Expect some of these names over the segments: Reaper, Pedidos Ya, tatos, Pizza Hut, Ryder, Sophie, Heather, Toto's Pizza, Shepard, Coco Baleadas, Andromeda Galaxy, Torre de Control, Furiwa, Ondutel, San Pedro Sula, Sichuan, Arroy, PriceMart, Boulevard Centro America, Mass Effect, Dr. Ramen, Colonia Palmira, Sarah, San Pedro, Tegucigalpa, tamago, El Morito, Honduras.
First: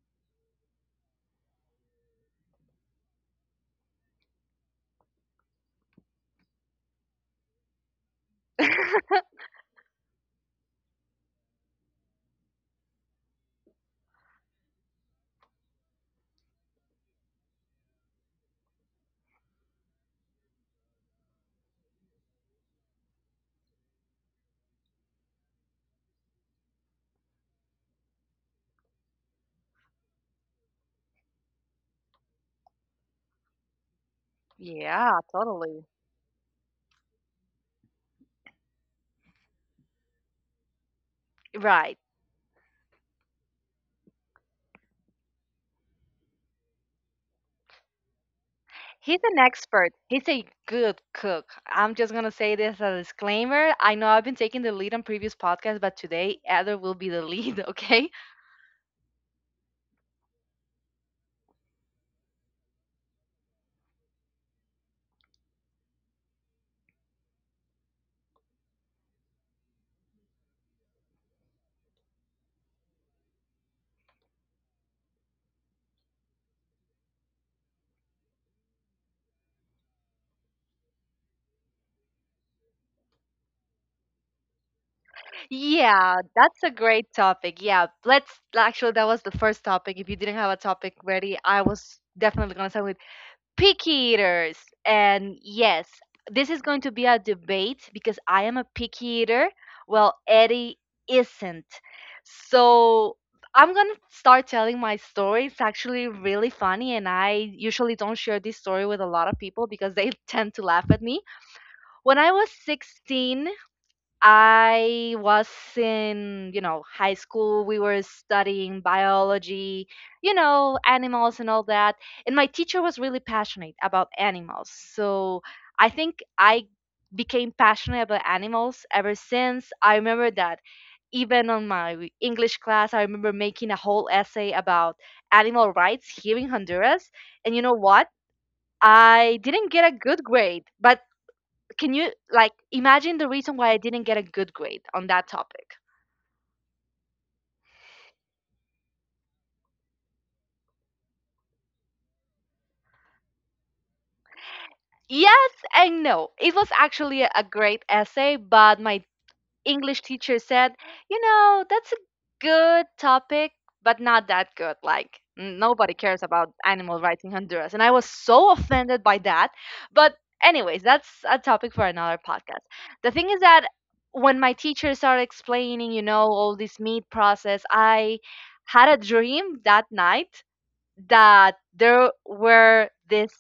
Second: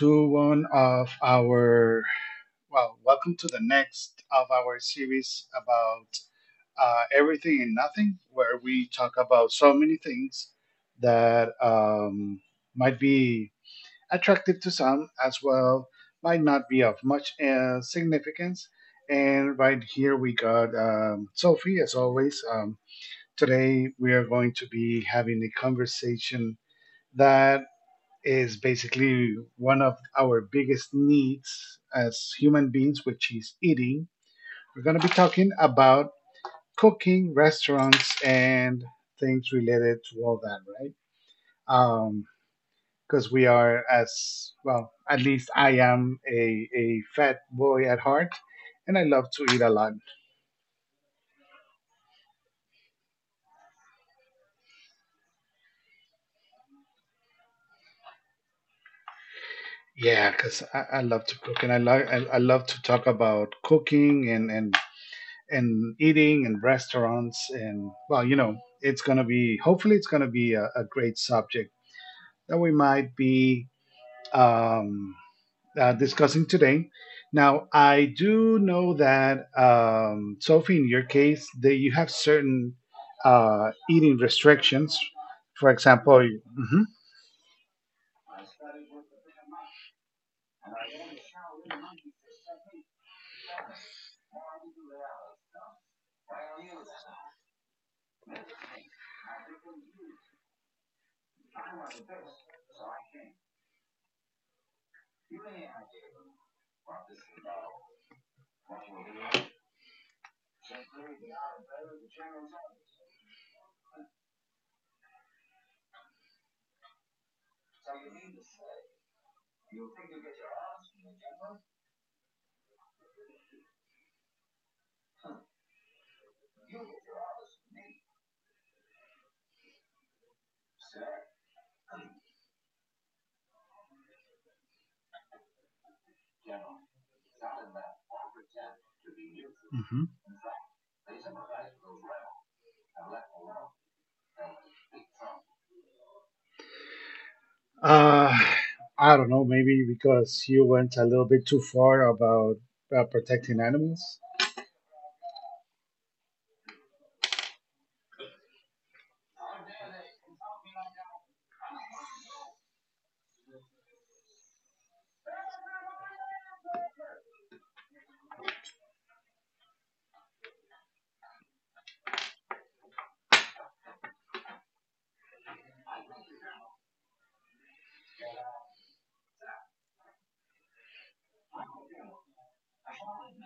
to one of our, well, welcome to the next of our series about everything and nothing, where we talk about so many things that might be attractive to some as well, might not be of much significance. And right here we got Sophie, as always. Today we are going to be having a conversation that is basically one of our biggest needs as human beings, which is eating. We're going to be Yeah, talking totally. about cooking, restaurants, and things related to all that, right? Right. Um, Because we are, as well, at least a fat boy at heart, and I He's love an to eat a lot. expert. He's a good cook. I'm just going to say this as a disclaimer. I know I've been taking the lead on previous podcasts, but today Heather will be the lead, okay? Yeah, because I love to cook, and I love to talk about cooking and eating and restaurants, and well, you know, it's going to be, hopefully it's going to be a great subject that we might be um, discussing today. Now, I do know that, Sophie, in your case, that you have certain eating restrictions. for Yeah, example you- that's a Mhm, great topic. Yeah, let's actually, that was the first topic. If you didn't have a topic ready, I was definitely going to start with picky eaters. And yes, this is going to be a debate because I am a picky eater. Well, Eddie isn't. So I'm going to start telling my story. It's actually really funny. And I usually don't share this story with a lot of people because they tend to laugh at me. When I was 16, I was in, you know, high school. We were studying biology, you know, animals and all that. And my teacher was really passionate about animals. So I think I became passionate about animals ever since. I remember that even on my English class, I remember making a whole essay about animal rights here in Honduras. And you know what? I didn't get a mhm. good grade, but can you like imagine the reason why I didn't get a good grade on that topic? Uh, I don't know, maybe because you went a little bit too far about protecting animals. Yes and no. It was actually a great essay, but my English teacher said, you know, that's a good topic, but not that good. Like, nobody cares about animal rights in Honduras. And I was so offended by that. But anyways, that's a topic for another podcast. The thing is that when my teacher started explaining, you know, all this meat process, I had a dream that night that there were these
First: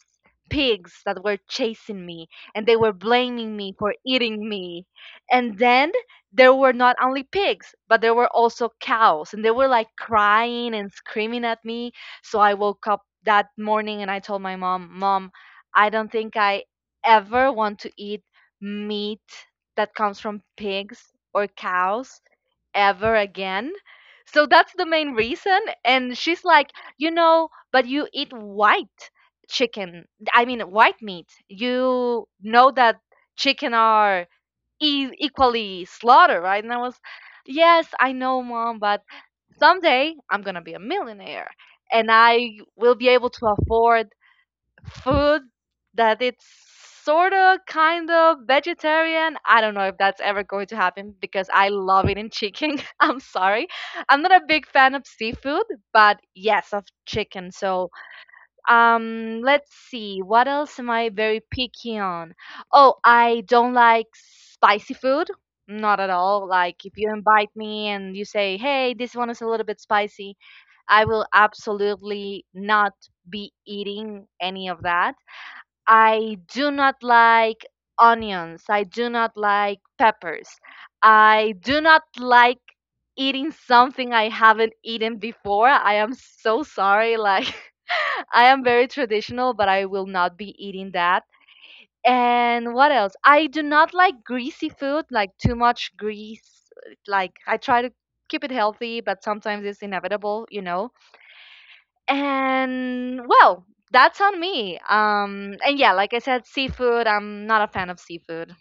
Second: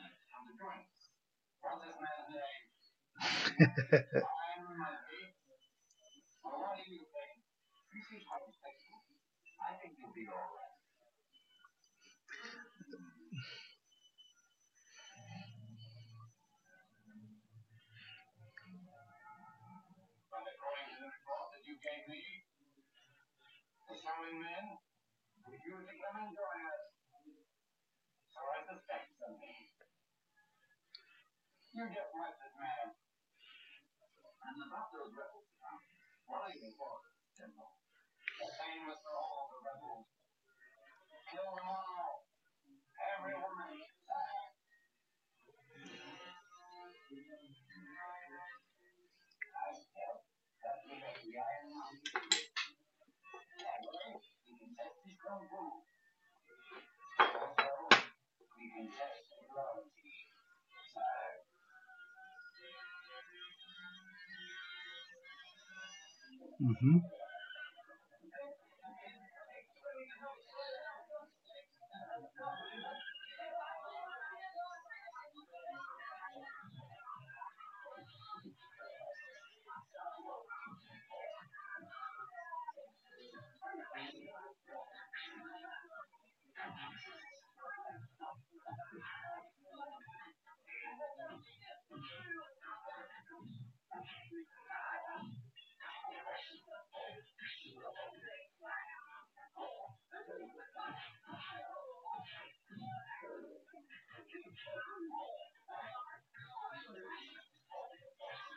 pigs that were chasing me and they were blaming me for eating me. And then there were not only pigs, but there were also cows and they were like crying and screaming at me. So I woke up that morning and I told my mom, Mom, I don't think I ever want to eat meat that comes from pigs or cows ever again. So that's the main reason. And she's like, you know, but you eat white chicken. I mean, white meat. You know that chicken are equally slaughtered, right? And I was, yes, I know, Mom, but someday I'm going to be a millionaire and I will be able to afford food that it's sort of kind of vegetarian. I don't know if that's ever going to happen because I love eating chicken. I'm sorry. I'm not a big fan of seafood, but yes, of chicken. So, let's see. What else am I very picky on? Oh, I don't like spicy food. Not at all. Like, if Hmm. you invite me and you say, hey, this one is a little bit spicy, I will absolutely not be eating any of that. I do not like onions. I do not like peppers. I do not like eating something I haven't eaten before. I am so sorry. Like, I am very traditional, but I will not be eating that. And what else? I do not like greasy food, like too much grease. Like, I try to keep it healthy, but sometimes it's inevitable, you know. And well, that's on me, and yeah, like I said, seafood, I'm not a fan of seafood.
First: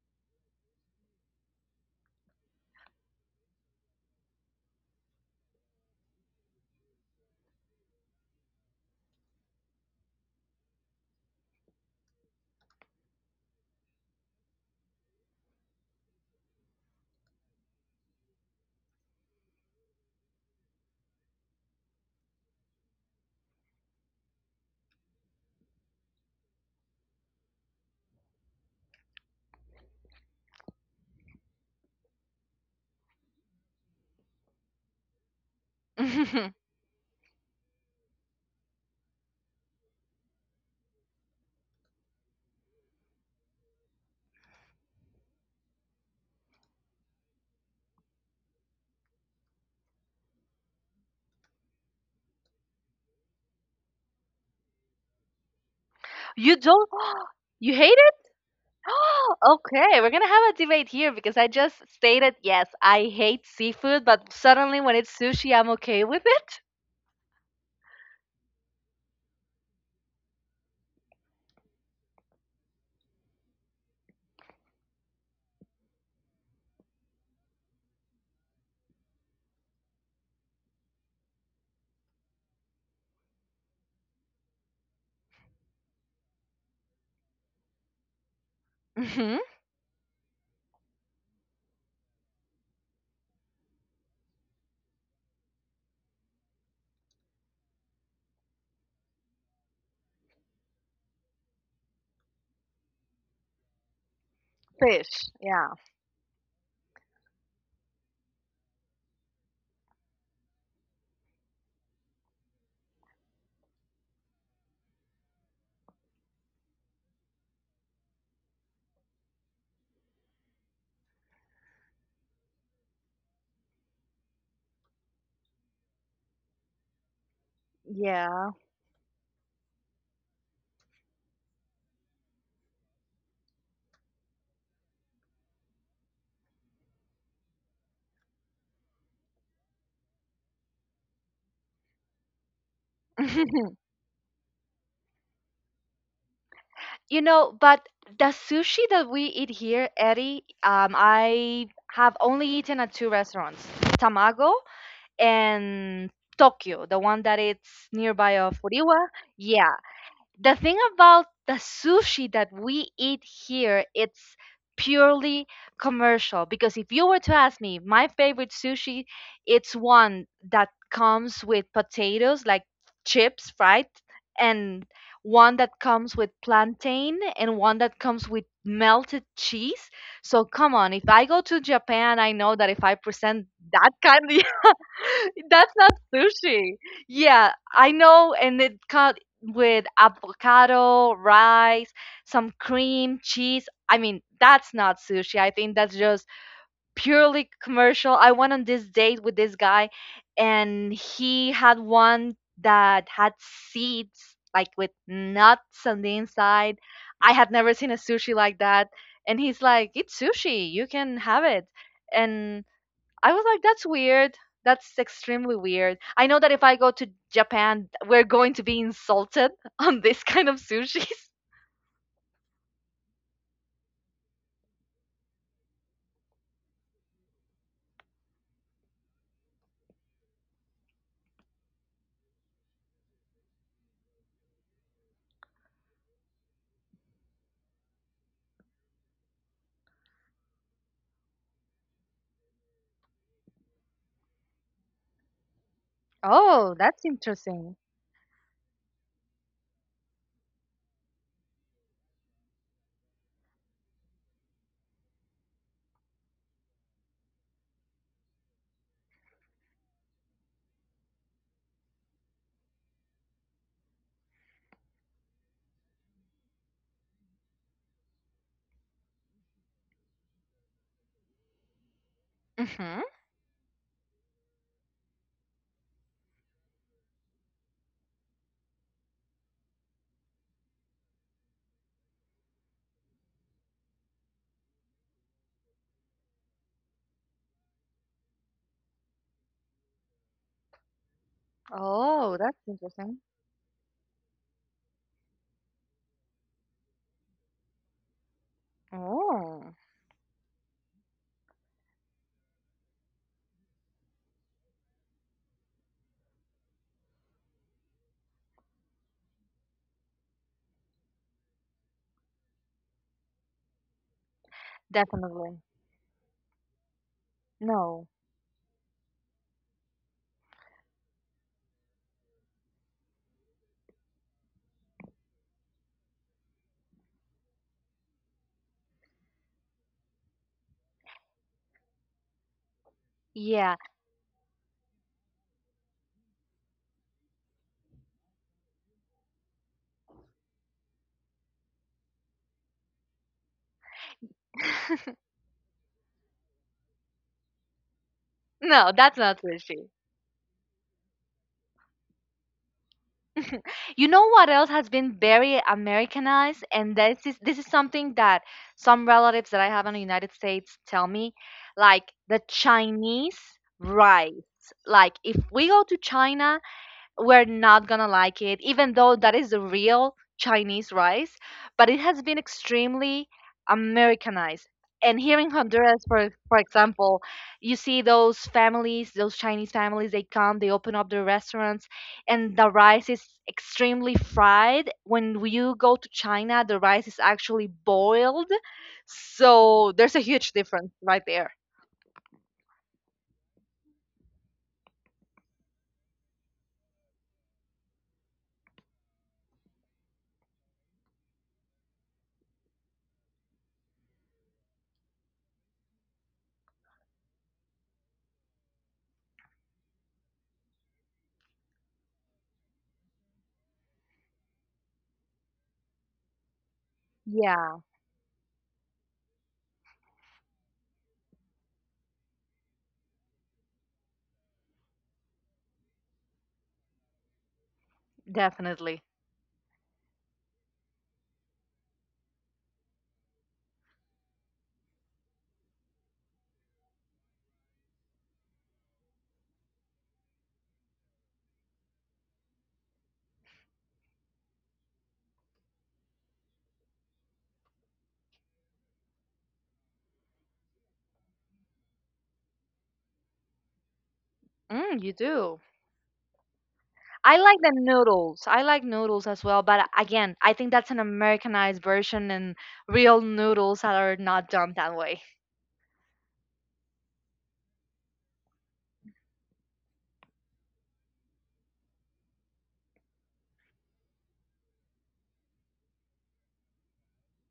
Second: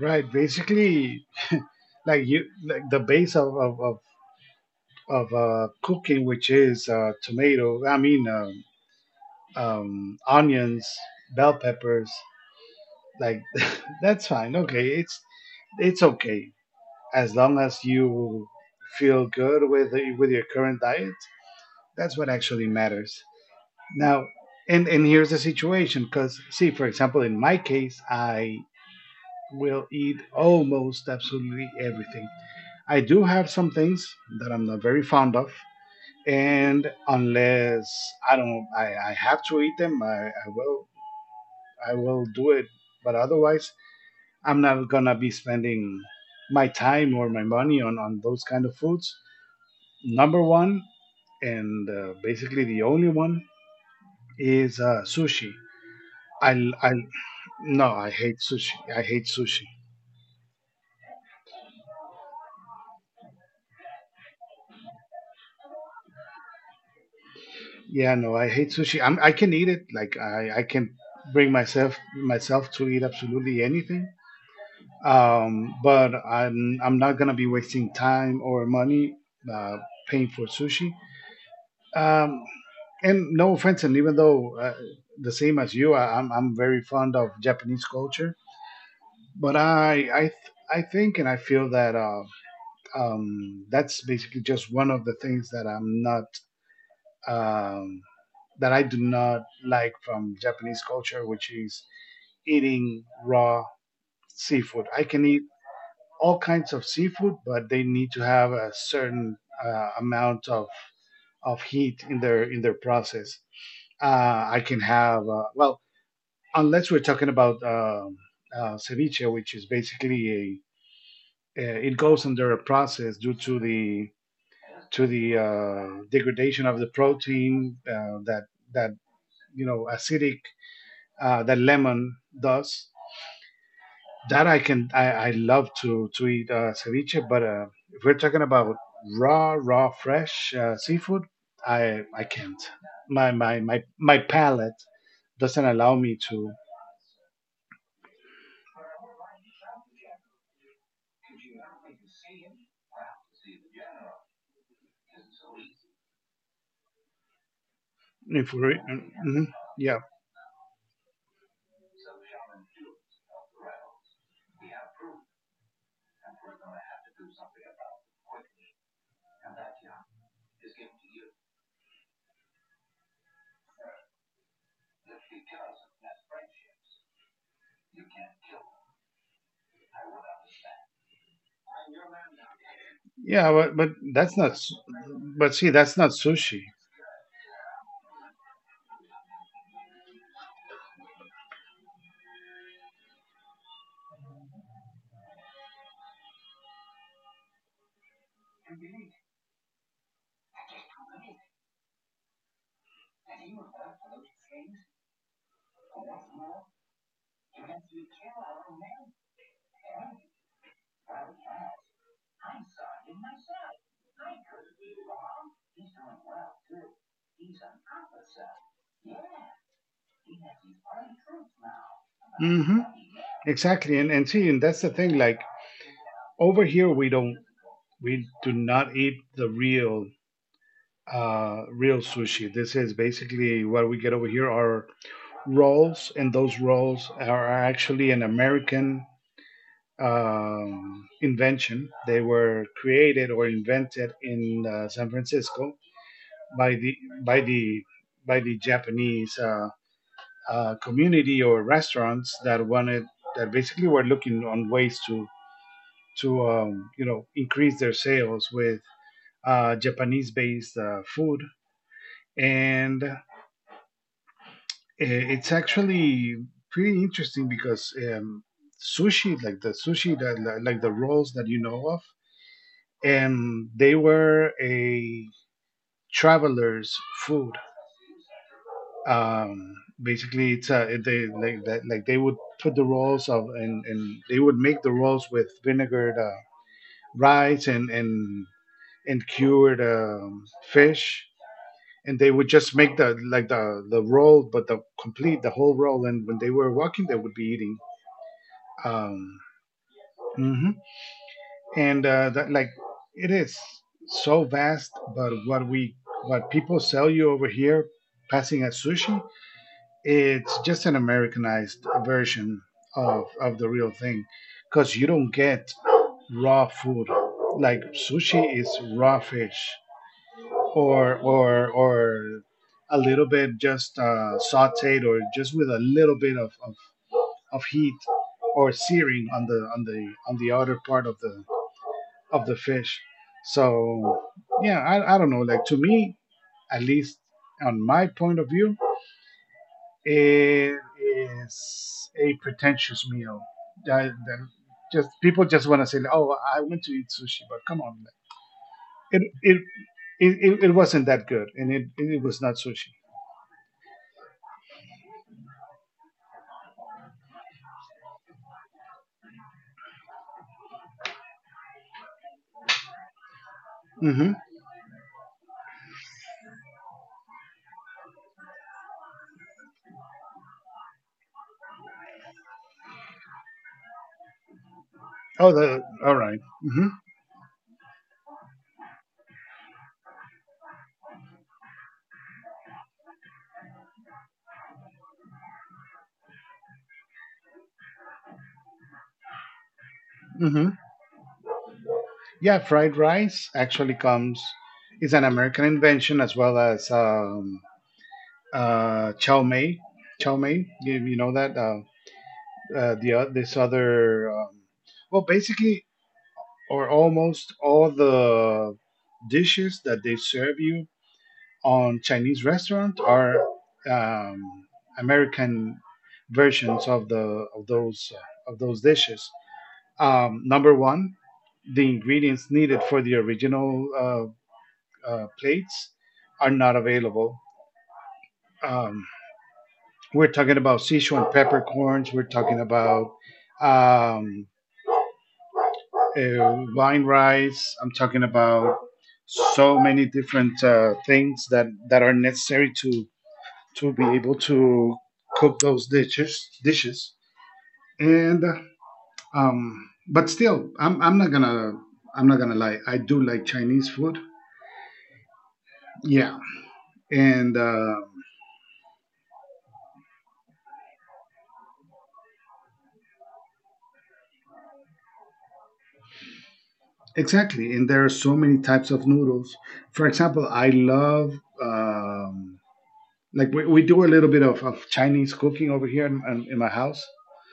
Right. Basically, like you like the base of cooking, which is tomato. Onions, bell peppers. Like that's fine. Okay, it's okay as long as you feel good with your current diet. That's what actually matters. Now, and here's the situation. Because see, for example, in my case, I will eat almost absolutely everything. I do have some things that I'm not very fond of, and unless I don't, I have to eat them, I will do it. But otherwise, I'm not gonna be spending my time or my money on those kind of foods. Number one, and basically the only one is sushi. You I, don't? I, You no, hate I it? hate sushi. I hate sushi. Okay, we're gonna have a debate here because I just stated yes, I hate seafood, but suddenly when it's sushi I'm okay with it. Yeah, no, I hate sushi. I can eat it. Like I can bring myself to eat absolutely anything, but I'm not gonna be wasting time or money uh, paying for sushi. Um, and no offense, and even though, the same as you, I'm very fond of Japanese culture, Hmm. but I think and I feel that that's basically just one of the things that I'm not. Um, that I do not like from Japanese culture, which is eating raw seafood. I can Fish. eat Yeah. all kinds of seafood, but they need to have a certain amount of heat in their process. I can have well, unless we're talking about ceviche, which is basically a it goes under a process due to the degradation of the protein, Yeah. that, you know, acidic that lemon does. That I can, I love to eat ceviche, but if we're talking about raw fresh seafood, I can't. My my my my palate doesn't allow me to. You know, but the sushi that we eat here, Eddie, I have only eaten at 2 restaurants, Tamago and Tokyo, the one that it's nearby If of we Furiwa. mm Yeah. yeah The thing about the sushi that we eat here, it's purely commercial because if you were to ask me, my favorite sushi, it's one that comes with potatoes like chips, fried, and one that comes with plantain and one that comes with melted cheese. So come on, if I go to Japan, I know that if I Yeah, present but that kind that's of not. But see, that's that's not not sushi. sushi. Yeah, I know, and it's cut with avocado, rice, some cream, cheese. I mean, that's not sushi. I think that's just purely commercial. I went on this date with this guy, and he had one that had seeds, like with nuts on the inside. I had never seen a sushi like that. And he's like, it's sushi. You can have it. And I was like, that's weird. That's extremely weird. I know that if I go to Japan, we're going to be insulted on this kind of sushis. Mm-hmm. Exactly, and see, and that's the thing. Like over here, we don't we do not eat the real real sushi. This is basically what we get over here are roles, and those roles are actually an American invention. They were created or invented in San Francisco by Oh, the that's by the interesting. by the Japanese community or restaurants that wanted, that basically were looking on ways to you know, increase their sales with Japanese-based food. And It's actually pretty interesting because, sushi, like the sushi that like the rolls that you know of, Hmm. and they were a traveler's food. Um, Basically, it's a they, like, that, like they would put the rolls of, and they would make the rolls with vinegared rice and cured fish. And they Oh, would that's just make the interesting. like the roll, but the complete the whole roll. And when they were walking, they would be eating. Um, Oh, Mm. mhm. And that, like, it is so vast, but what we what people sell you over here, passing as sushi, it's just an Americanized version of the real thing, because you don't definitely. get raw food. Like No. sushi is raw fish, or a little bit just sautéed, or just with a little bit of heat or searing on the on the on the outer part of the fish. So Yeah. yeah, I don't know. Like to me, at least on my point of view, it is a pretentious meal. That, that Just people just want to say, "Oh, I went to eat sushi," but come on, No, that's it not it sushi. It wasn't that good, and it was not sushi. You know what else has been very Americanized, and this is something that some relatives that I have in the United States tell me, like the Chinese Hmm. rice. Like if we go to China, we're not gonna like it, even though that is the real Chinese rice, but it has been extremely Americanized. And here Oh, in the Honduras, all for right. Mm-hmm. example, you see those families, those Chinese families, they come, they open up their restaurants, and the rice is extremely fried. When you go to China, the rice is actually boiled. So there's a huge Mm-hmm. difference right there. Yeah, fried rice actually comes is an American invention as well as uh, Chow mein, Chow mein, you know that, this other, basically or almost all the dishes that they serve you on Chinese restaurant are um, American versions of the Yeah, of those dishes. Number one, the ingredients needed for the original plates are not available. Um, definitely. We're talking about Sichuan peppercorns. We're talking about um, vine rice. I'm talking about so many different things that, that are necessary to be able to cook those dishes. And but still, I'm not gonna, I'm not gonna lie. I do like Chinese food. Mm, you do. Yeah, I and like the noodles. I like noodles as well, but again, I think that's an Americanized version, and real noodles are not done that way. exactly. And there are so many types of noodles. For example, I love. Um, like we do a little bit of Chinese cooking over here in my house.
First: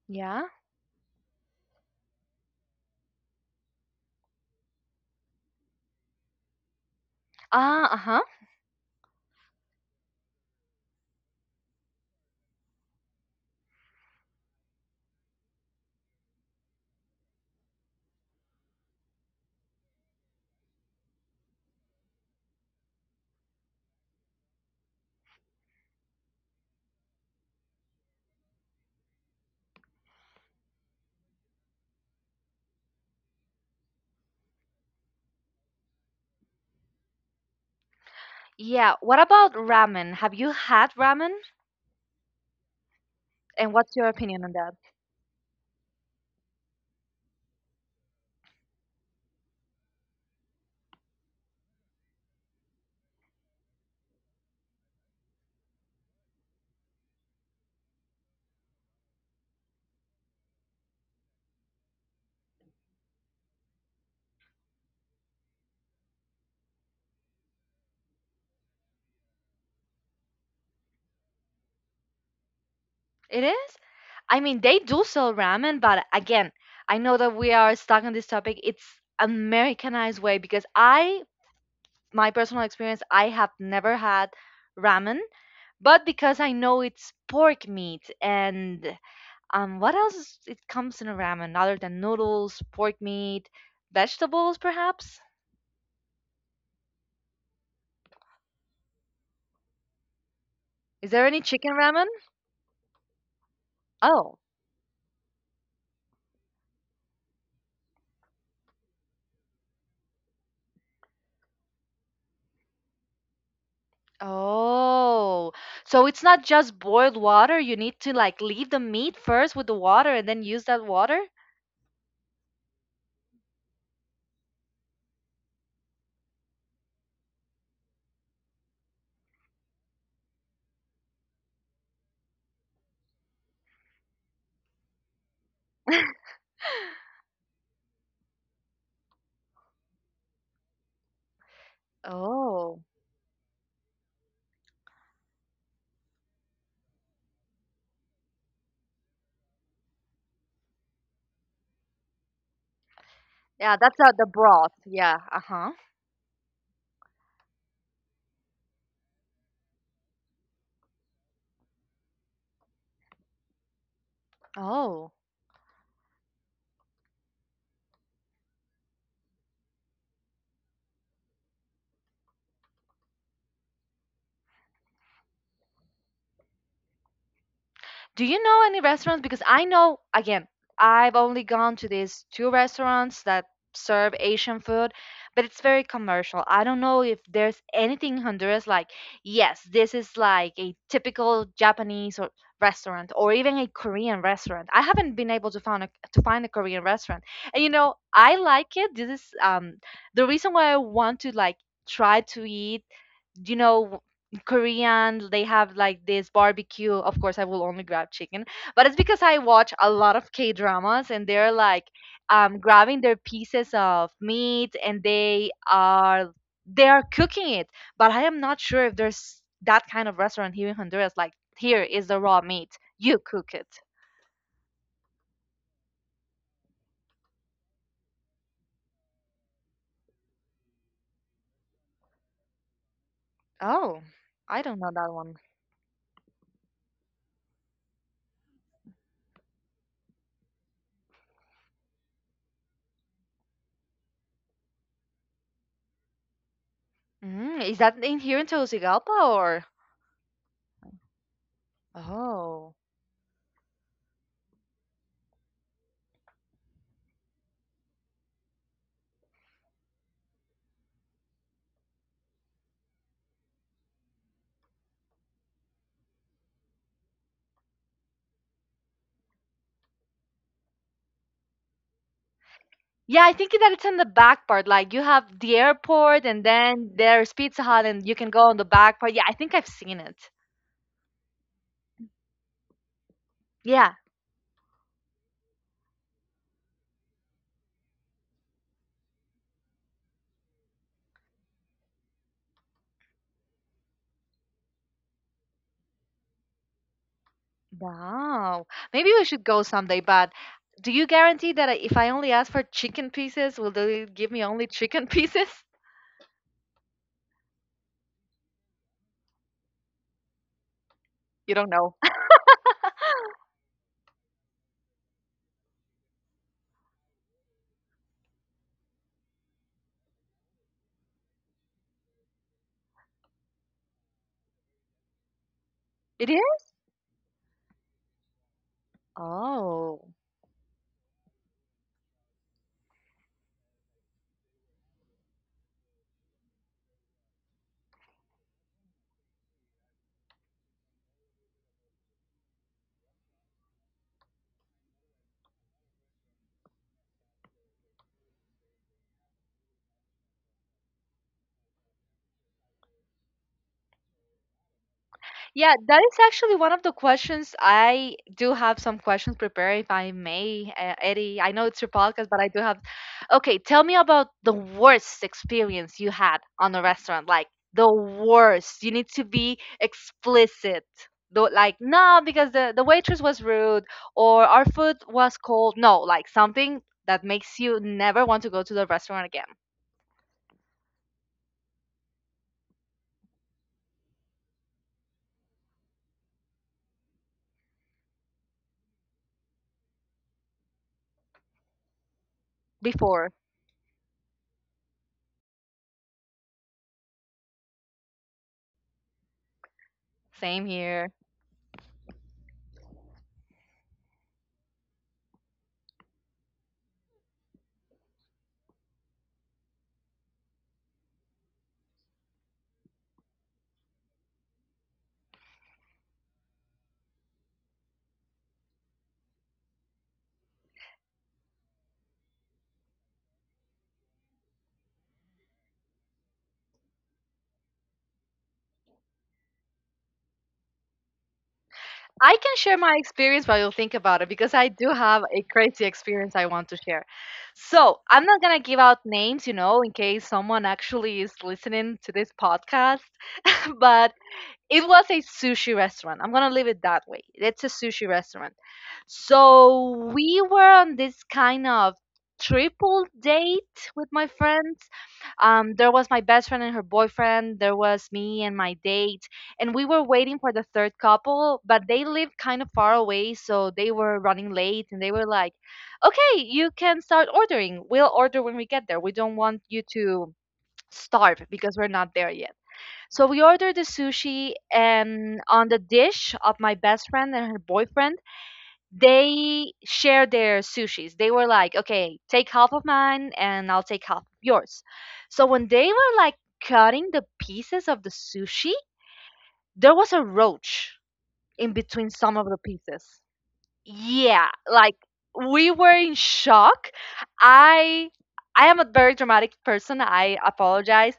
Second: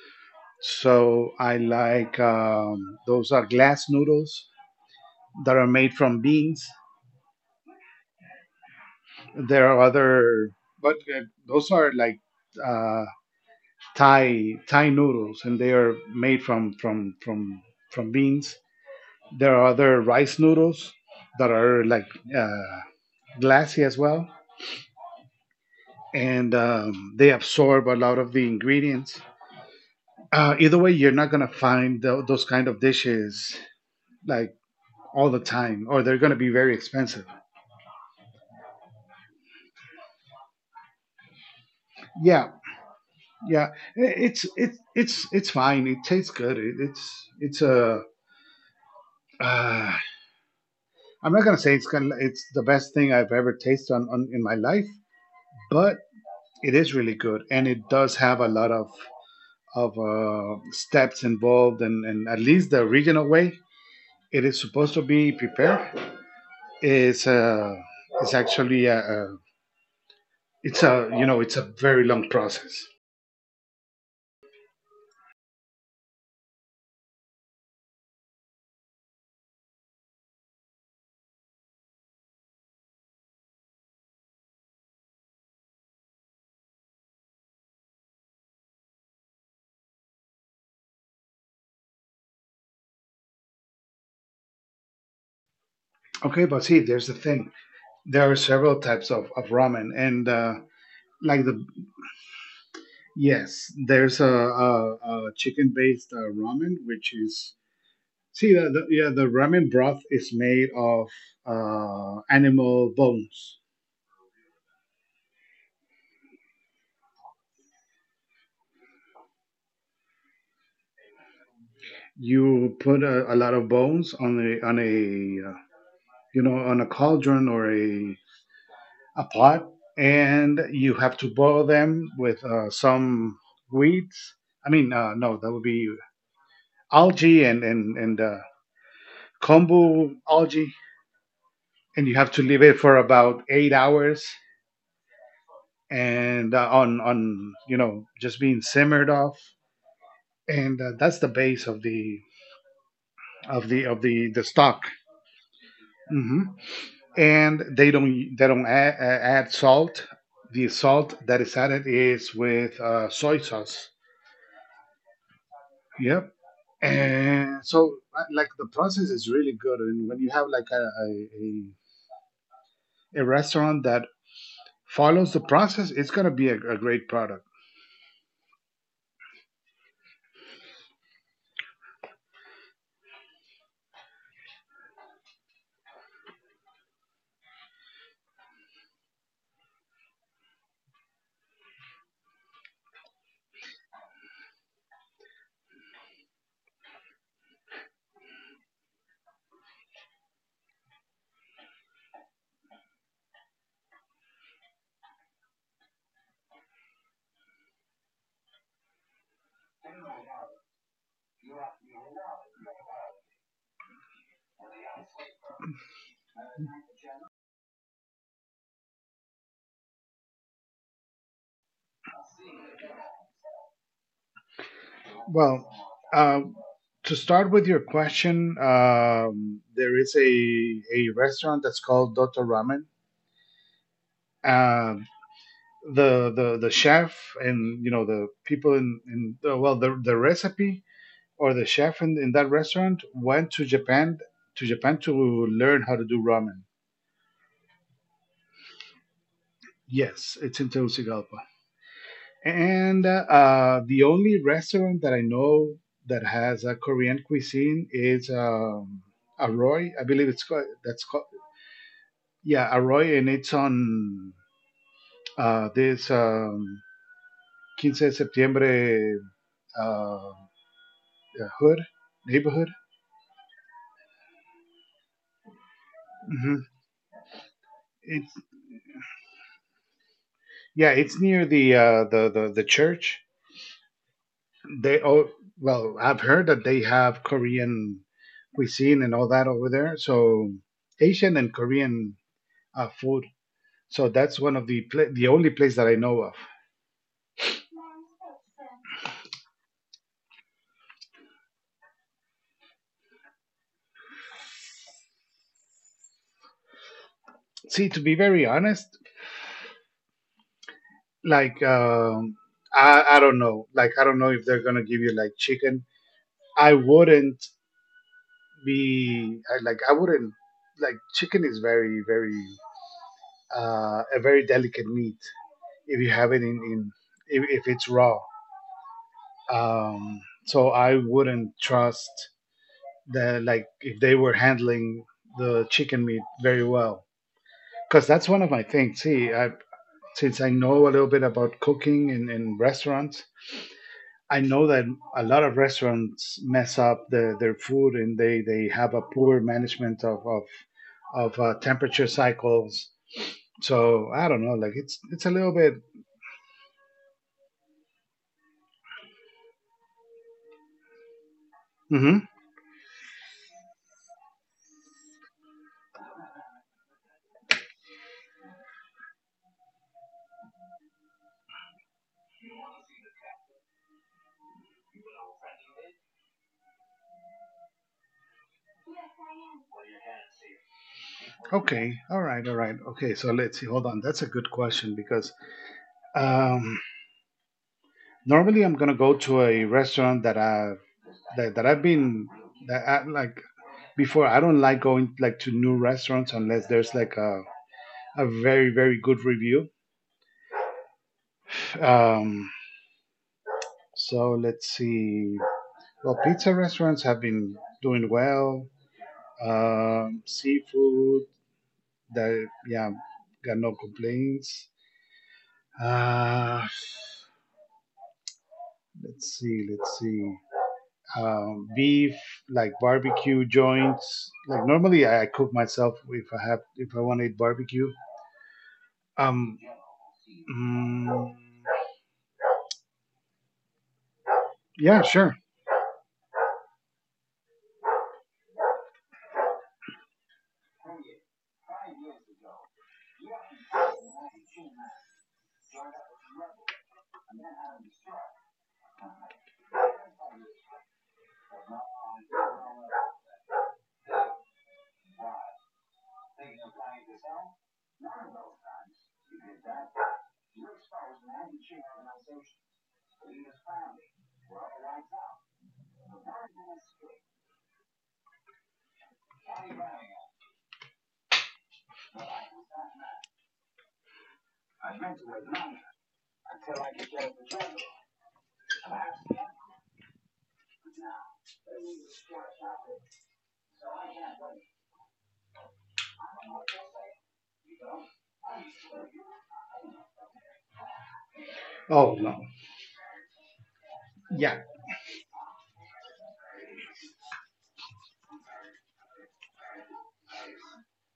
Yeah. So I like, those are glass noodles that are made from beans. Ah, uh huh. There are other, but those are like uh, Thai noodles, and they are made from beans. There are other rice noodles that are like uh, glassy as well, and they absorb a lot of the ingredients. Either way, you're not gonna find those kind of dishes like all the time, or they're gonna be very expensive. Yeah. What about ramen? Have you had ramen? Yeah, yeah, And what's your opinion it's on that? it's fine. It tastes good. It, it's a. Uh, I'm not gonna say it's gonna, it's the best thing I've ever tasted on in my life, but it is really good, and it does have a lot of steps involved, and at least the original way it is supposed to be prepared is uh, is actually a it's a you know, it's a very long process. It is? I mean, they do sell ramen, but again, I know that we are stuck on this topic. It's Americanized way because I, my personal experience, I have never had ramen, but because I know it's pork meat and what else is, it comes in a ramen other than noodles, pork meat, vegetables, perhaps? Okay, but see, there's the thing, there are several types of ramen, and Is there any like the chicken ramen? yes, there's Oh, a, a chicken based ramen, which is, see, yeah, the ramen broth is made of animal bones. oh, so it's not just boiled water. You need to like leave the meat first with the water and then use that water. You put a lot of bones on a you know, on a cauldron or a pot, and you have to boil them with some weeds. I mean, no, that would be algae and kombu algae, and you have to leave it Oh, for about 8 hours, and on, you know, just being simmered off, and that's the base of the of yeah, the that's of the the broth. stock. Yeah, uh-huh. Hmm. And they don't they don't add, add salt. The salt that is added is with soy sauce. Oh. Yep. And so, like, the process is really good. And when you have like a, a restaurant that follows the process, it's going to be a great product. Do you know any restaurants? Because I know, again, I've only gone to these two restaurants that serve Asian food, but it's very commercial. I don't know if there's anything in Honduras like, yes, this is like a typical Japanese or restaurant or even a Korean restaurant. I haven't been able to find a Korean restaurant. And you know, I like it. This is the reason why I want to like try to eat, you know, Korean, they have like this barbecue. Of course I will only grab chicken, but it's because I watch a lot of K dramas and they're like, grabbing their pieces of meat and they are, they are cooking it, but I am not sure if there's that kind of restaurant here in Honduras, like here is the raw meat, you cook it. Well, uh, to start with your question, there is a restaurant that's called Dr. Ramen. Oh. I don't know Um, that one. the the chef, and you know, the people in well, the recipe or the chef in that restaurant went to Japan, to Japan, to learn how to do ramen. Mm, is that in here in Tegucigalpa or? Yes, it's in Tegucigalpa. Oh. And the only restaurant that I know that has a Korean cuisine is Arroy, I believe it's called, that's called, yeah, Arroy, and it's on this 15 de Septiembre uh, uh, hood, neighborhood. Yeah, I think that it's in the back part. Like you have the airport and Hmm. then there's Pizza Hut and you can It's, go on the back part. Yeah, I think I've seen it. yeah, it's near the church. Yeah. They, oh, I've heard that they have Korean cuisine and all that over there. So Asian and Korean food. So that's one of the the only place that I know of. Wow. Maybe we should go someday, but do you guarantee that if I only ask for chicken pieces, will they give me only chicken pieces? See, to be very honest, You like don't know. I don't know. Like I don't know if they're gonna give you like chicken. I wouldn't I wouldn't like chicken is very very a very delicate meat if you have It it is? in if it's raw. Oh. So I wouldn't trust that, like, if they were handling the chicken meat very well, because that's one of my things. See, I, since I know a little bit about cooking in restaurants, I know that a lot of restaurants mess up their food, and they have a poor management of temperature cycles, so I don't know, like it's a little bit. Yeah, that is actually one of the questions. I do have some questions prepared, if I may, Eddie. I know it's your Hmm. podcast, but I do have. Okay, tell me about the worst experience you had on a restaurant. Like the worst. You need to be explicit. Though, like no, because the waitress was rude or our food was cold. No, like something that makes you never want to go to the restaurant again. Okay, all right okay, so let's see, hold on, that's a good question, because um normally, I'm gonna go to a restaurant that I've been, that I, Before, like before. I don't like going, like, to new restaurants unless there's, like, a very very good review. same here. Um, so let's see. Well, pizza restaurants have been doing well. Seafood, that, yeah, got no complaints. Uh, let's see. Beef, like barbecue joints. Like, normally, I cook myself, if I want to eat barbecue. Um, mm, I can share my experience while you think about it because I do yeah, have sure. a crazy experience I want to share. So I'm not gonna give out names, you know, in case someone actually is listening to this podcast. It was a sushi restaurant. I'm gonna leave it that way. It's a sushi restaurant. So we were on this kind of triple date with my friends. There was my best friend and her boyfriend. There was me and my date, and we were waiting for the third couple, but they lived kind of far away, so they were running late, and they were like, "Okay, you can start ordering. We'll order when we get there. We don't want you to" starve because we're not there yet. So we ordered the sushi, and on the dish of my best friend and her boyfriend, they shared their sushis. They were like, okay, take half of mine and I'll take half of yours. So when they were like cutting the pieces of the sushi, there was a roach in between Oh some no, of the pieces. Yeah, yeah. like we were in shock. I i am a very dramatic person, I apologize.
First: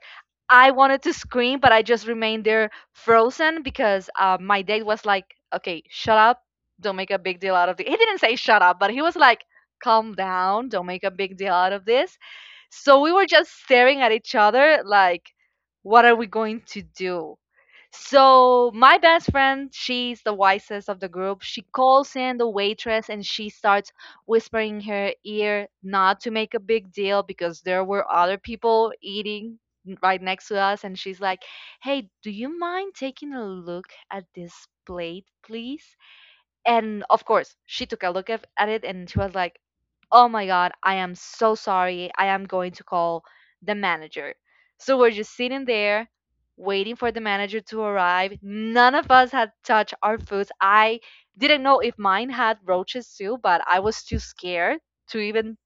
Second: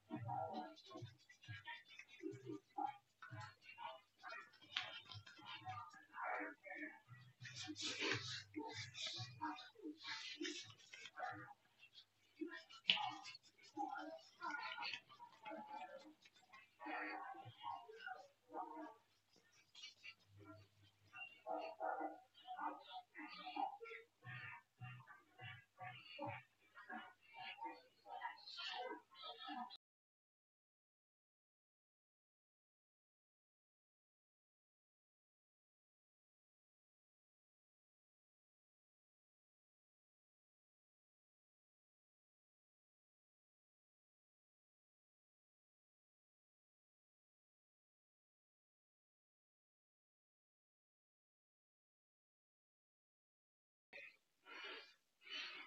I wanted to scream, but I just remained there frozen because my date was like, okay, shut up. Don't make a big deal out of it. He didn't say shut up, but he was like, calm down, don't make a big deal out of this. So we were just staring at each other like, what are we going to do? So my best friend, she's the wisest of the group. She calls in the waitress and she starts whispering in her ear not to make a big deal because there were other people eating right next to us, and she's like, "Hey, do you mind taking a look at this plate, please?" And of course, she took a look at it and she was like, "Oh my god, I am so sorry. I am going to call the manager." So we're just sitting there waiting for the manager to arrive. None of us had touched our foods. I didn't know if mine had roaches too, but I was too scared to even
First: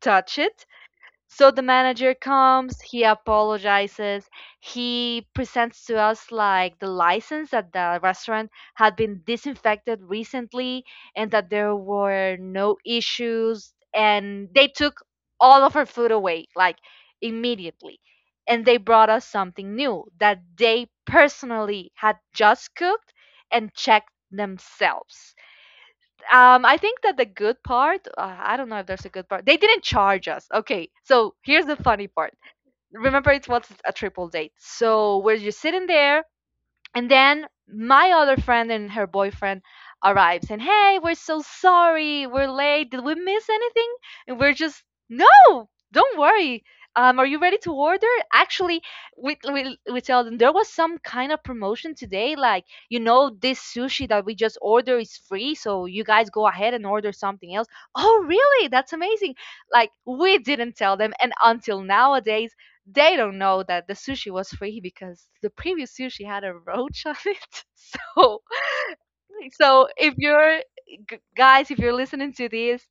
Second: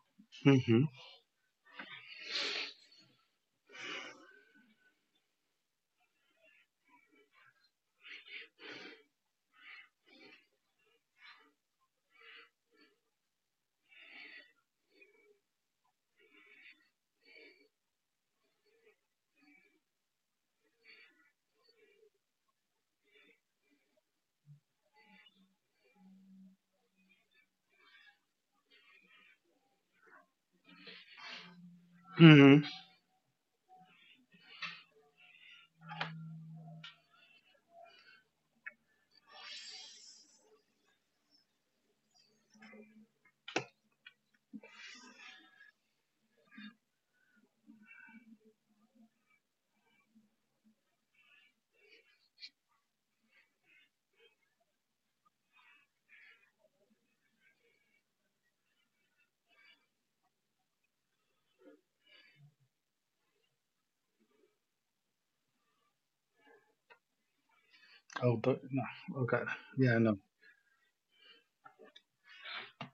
touch it. Mm-hmm. So the manager comes, he apologizes, he presents to us like the license that the restaurant had been disinfected recently and that there were no issues, and they took all of our food away, like immediately. And they brought us something new that they personally had just cooked and checked themselves. I think that the good part, I don't know if there's a good part. They didn't charge us. Okay, so here's the funny part. Mm-hmm. Remember, it was a triple date. So we're just sitting there. And then my other friend and her boyfriend arrives and, hey, we're so sorry, we're late. Did we miss anything? And we're just, no, don't worry. Are you ready to order? Actually, we tell them there was some kind of promotion today. Like, you know, this sushi that we just order is free, so you guys go ahead and order something else. Oh, really? That's amazing. Like, we didn't tell them, and until nowadays, they don't know that the sushi was free because the previous sushi had a roach on it. Oh, So, but no. Oh God. so Yeah, if no. you're guys, if you're listening to this,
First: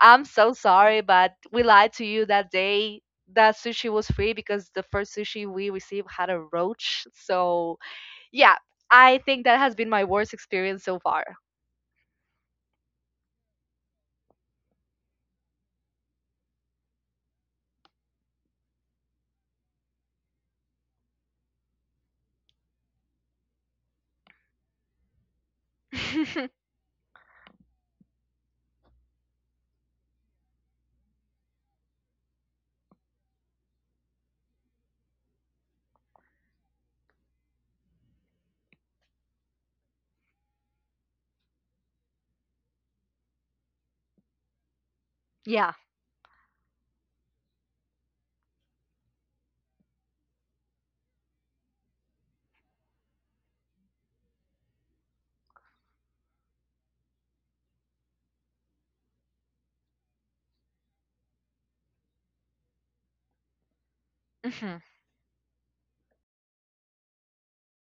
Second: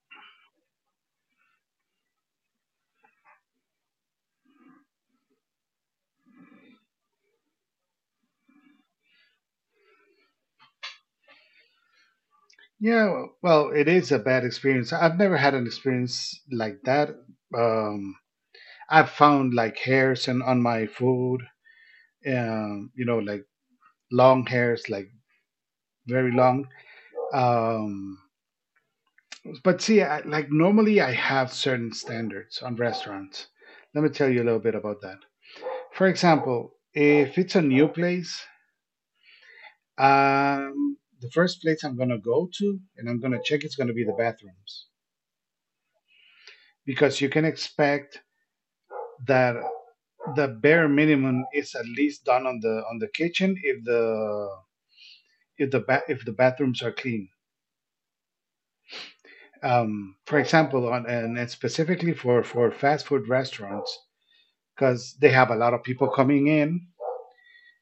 I'm so sorry, but we lied to you that day. That sushi was free because the first sushi we received had a roach. So, yeah, I think that has been my worst experience so far. Yeah. Well, it is a bad experience. I've never had an experience like that. Um, I've found, like, hairs and on my food. You know, like, long hairs, like, very long. Um, But see, I, like normally I have certain standards on restaurants. Let me tell you a little bit about that. For example, if it's a new place, the first place I'm going to go to and I'm going to check it's going to be the bathrooms, Yeah. because you can expect that the bare minimum is at least done on the kitchen if if the bathrooms are clean. For example, on, and it's specifically for fast food restaurants, Hmm. because they have a lot of people coming in,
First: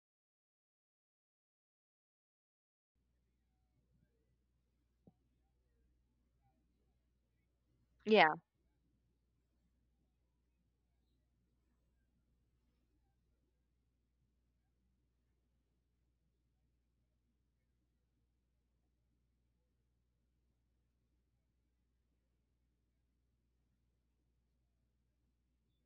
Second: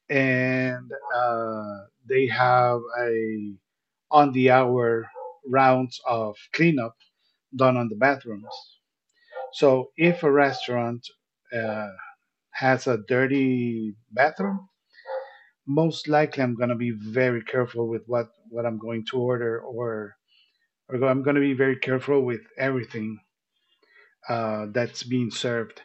and they have a on the hour rounds of cleanup done on the Yeah. bathrooms. So if a restaurant uh, has a dirty bathroom, most likely I'm gonna be very careful with what I'm going to order, or I'm gonna be very careful with everything that's being served,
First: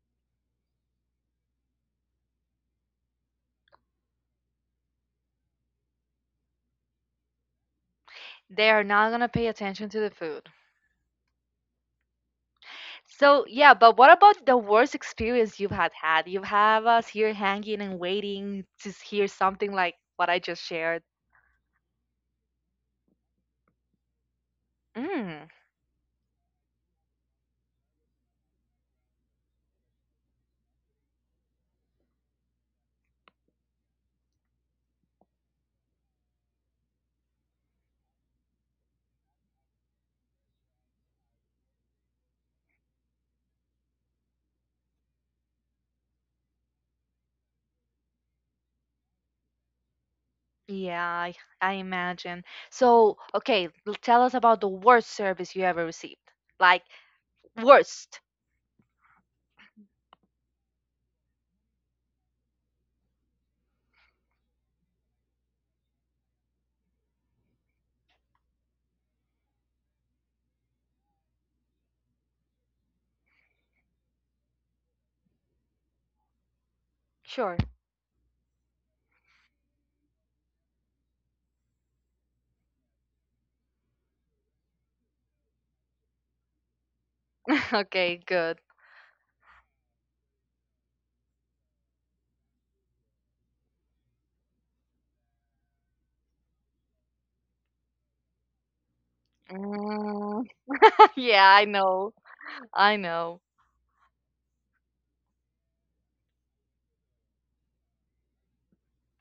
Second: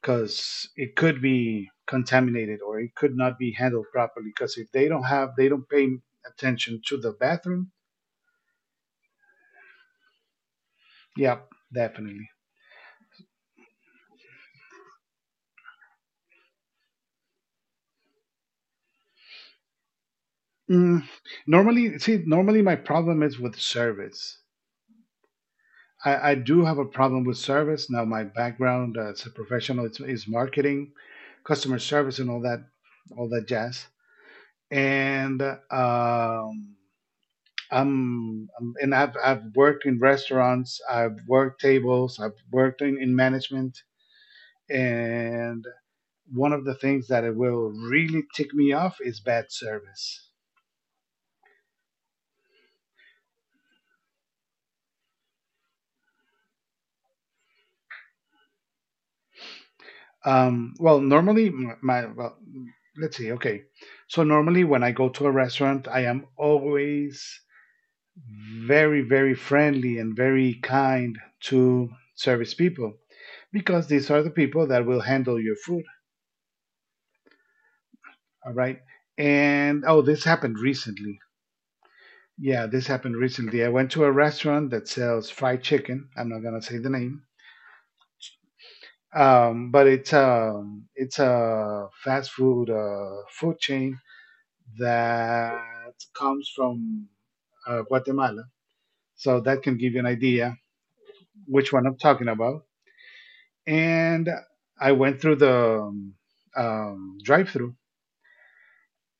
because it could be contaminated or it could not be handled properly. Because if they don't have, they don't pay attention to the bathroom. They are not going to pay attention to the food. Yeah, definitely. So yeah, but what about the worst experience you've had? You have us here hanging and waiting to hear something like what I just shared. Mm, normally, see, normally my problem is with service. Mm, I do have a problem with service. Now, my background, as a professional, is marketing, customer service, and all that, jazz. And, um, I've worked in restaurants, I've worked tables, I've worked in management, and one of the things that it will really tick me off is bad service. yeah, I imagine. So okay, tell us about the worst service you ever received. Like, worst. Well, normally let's see, okay, so normally when I go to a restaurant, I am always very very friendly and very kind to service people, because these are the people that will handle your food. Sure. All right. And oh, this happened recently. Yeah, this happened recently. I went to a restaurant that sells fried chicken. I'm not gonna say the name. Okay, good. But it's a fast food food chain that comes from Guatemala. So that can give you an Mm. idea Yeah, I which one I'm know. talking about. I know. And I went through the drive-through,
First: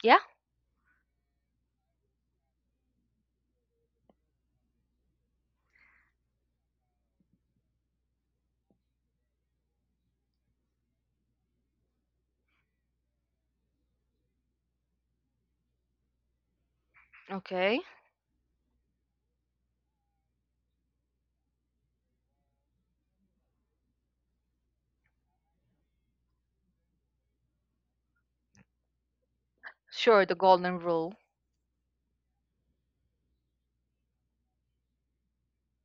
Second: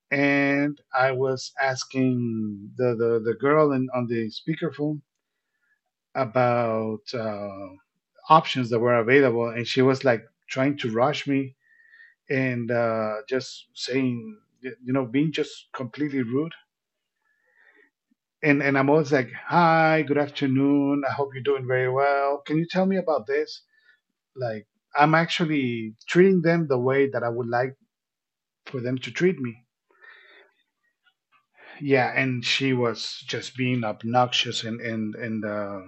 Yeah. and I was asking the girl on the speakerphone about options that were available, and she was like trying to rush me, and just saying, you know, being just completely rude. Okay. And I'm always like, "Hi, good afternoon, I hope you're doing very well. Can you tell me about this?" Like, I'm actually treating them the way that I would like for them to treat me. Sure, the golden rule. Yeah, and she was just being obnoxious and and and uh,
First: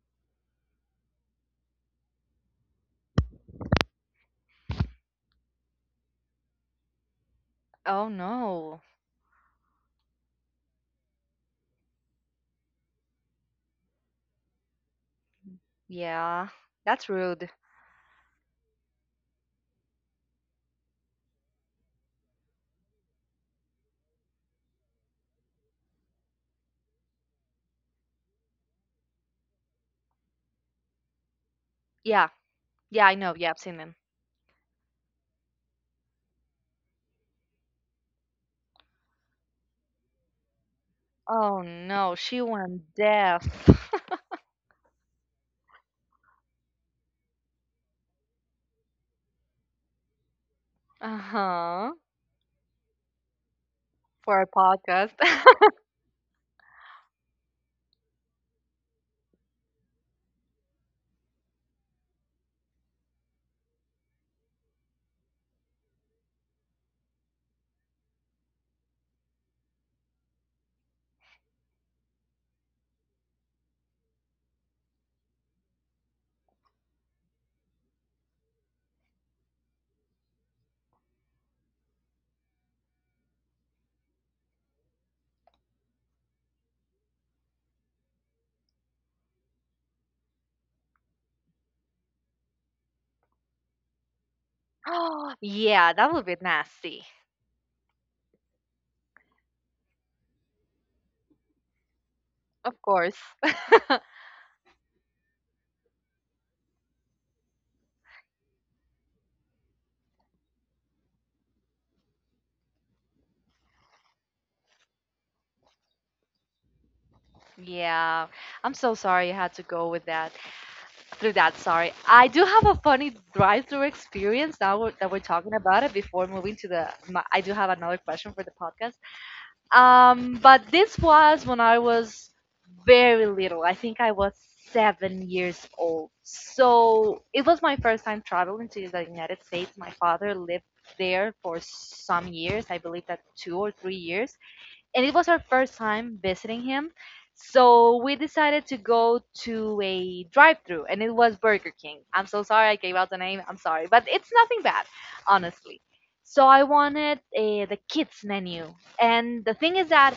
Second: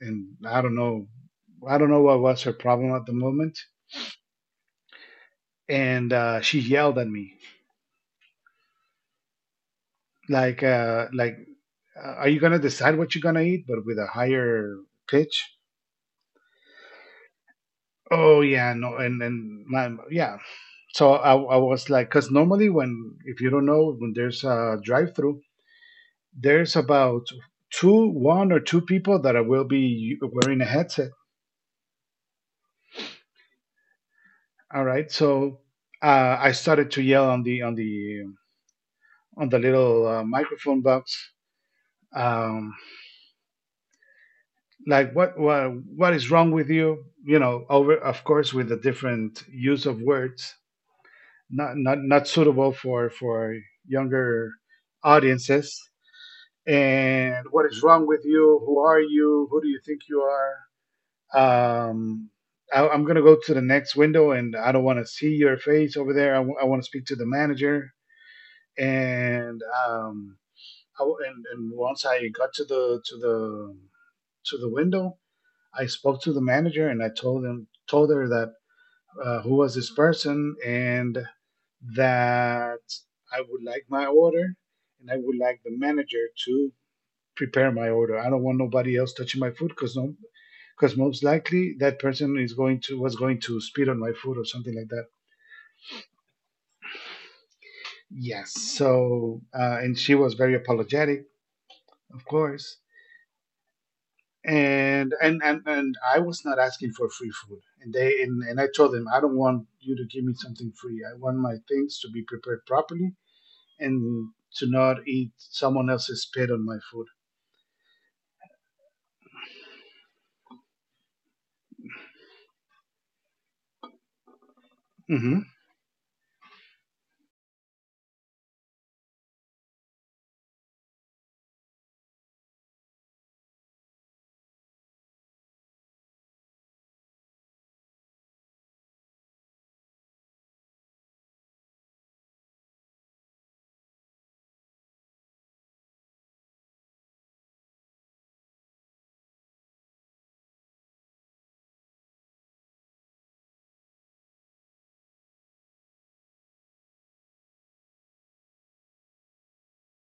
and I don't know what was her problem at the moment, and she yelled at me, Oh no. like, are you gonna decide what you're gonna eat, but with a higher pitch. Yeah. That's rude. Oh yeah, no, and then my, yeah. So I was like, because normally when, if you don't know, when there's a drive through there's about two one or two people that I will be wearing a headset. Yeah. Yeah, I know. Yeah, I've seen them. All right, so I started to yell on the little microphone box, Oh no, she um, went deaf. like, what is wrong with you, you know, over, of course, with the different use of words, Uh-huh. Not suitable for For a younger podcast. audiences, and what is wrong with you, who are you, who do you think you are. Um I, i'm going to go to the next window, and I don't want to see your face over there. I want to speak to the manager. And um I w and, and once I got to the window, I spoke to the manager and I told him told her that, who was this person, and that I would like my order, and I would like the manager to prepare my order. I don't want nobody else touching my food, because no, because most likely that person is going to was going to spit on my food or something like that. Yeah, that would be nasty. Yes. And she was very apologetic, of course. Of course. And I was not asking for free food, and I told them, I don't want you to give me something free, I want my things to be prepared properly, and to not eat someone else's spit on my Yeah. I'm so sorry you had to go with that. Through that, sorry. I do have a funny drive-through experience now we're, that we're food. talking about it, before moving to the my, I do have another question for the podcast. But this was when I was very little. I think I was 7 years old. So it was my first time traveling to the United States. My father lived there for some years, I believe that 2 or 3 years, and it was our first time visiting him. So we decided to go to a drive-through, and it was Burger King. I'm so sorry I gave out the name. I'm sorry, but it's nothing bad, honestly. So I wanted the kids menu, and the thing is that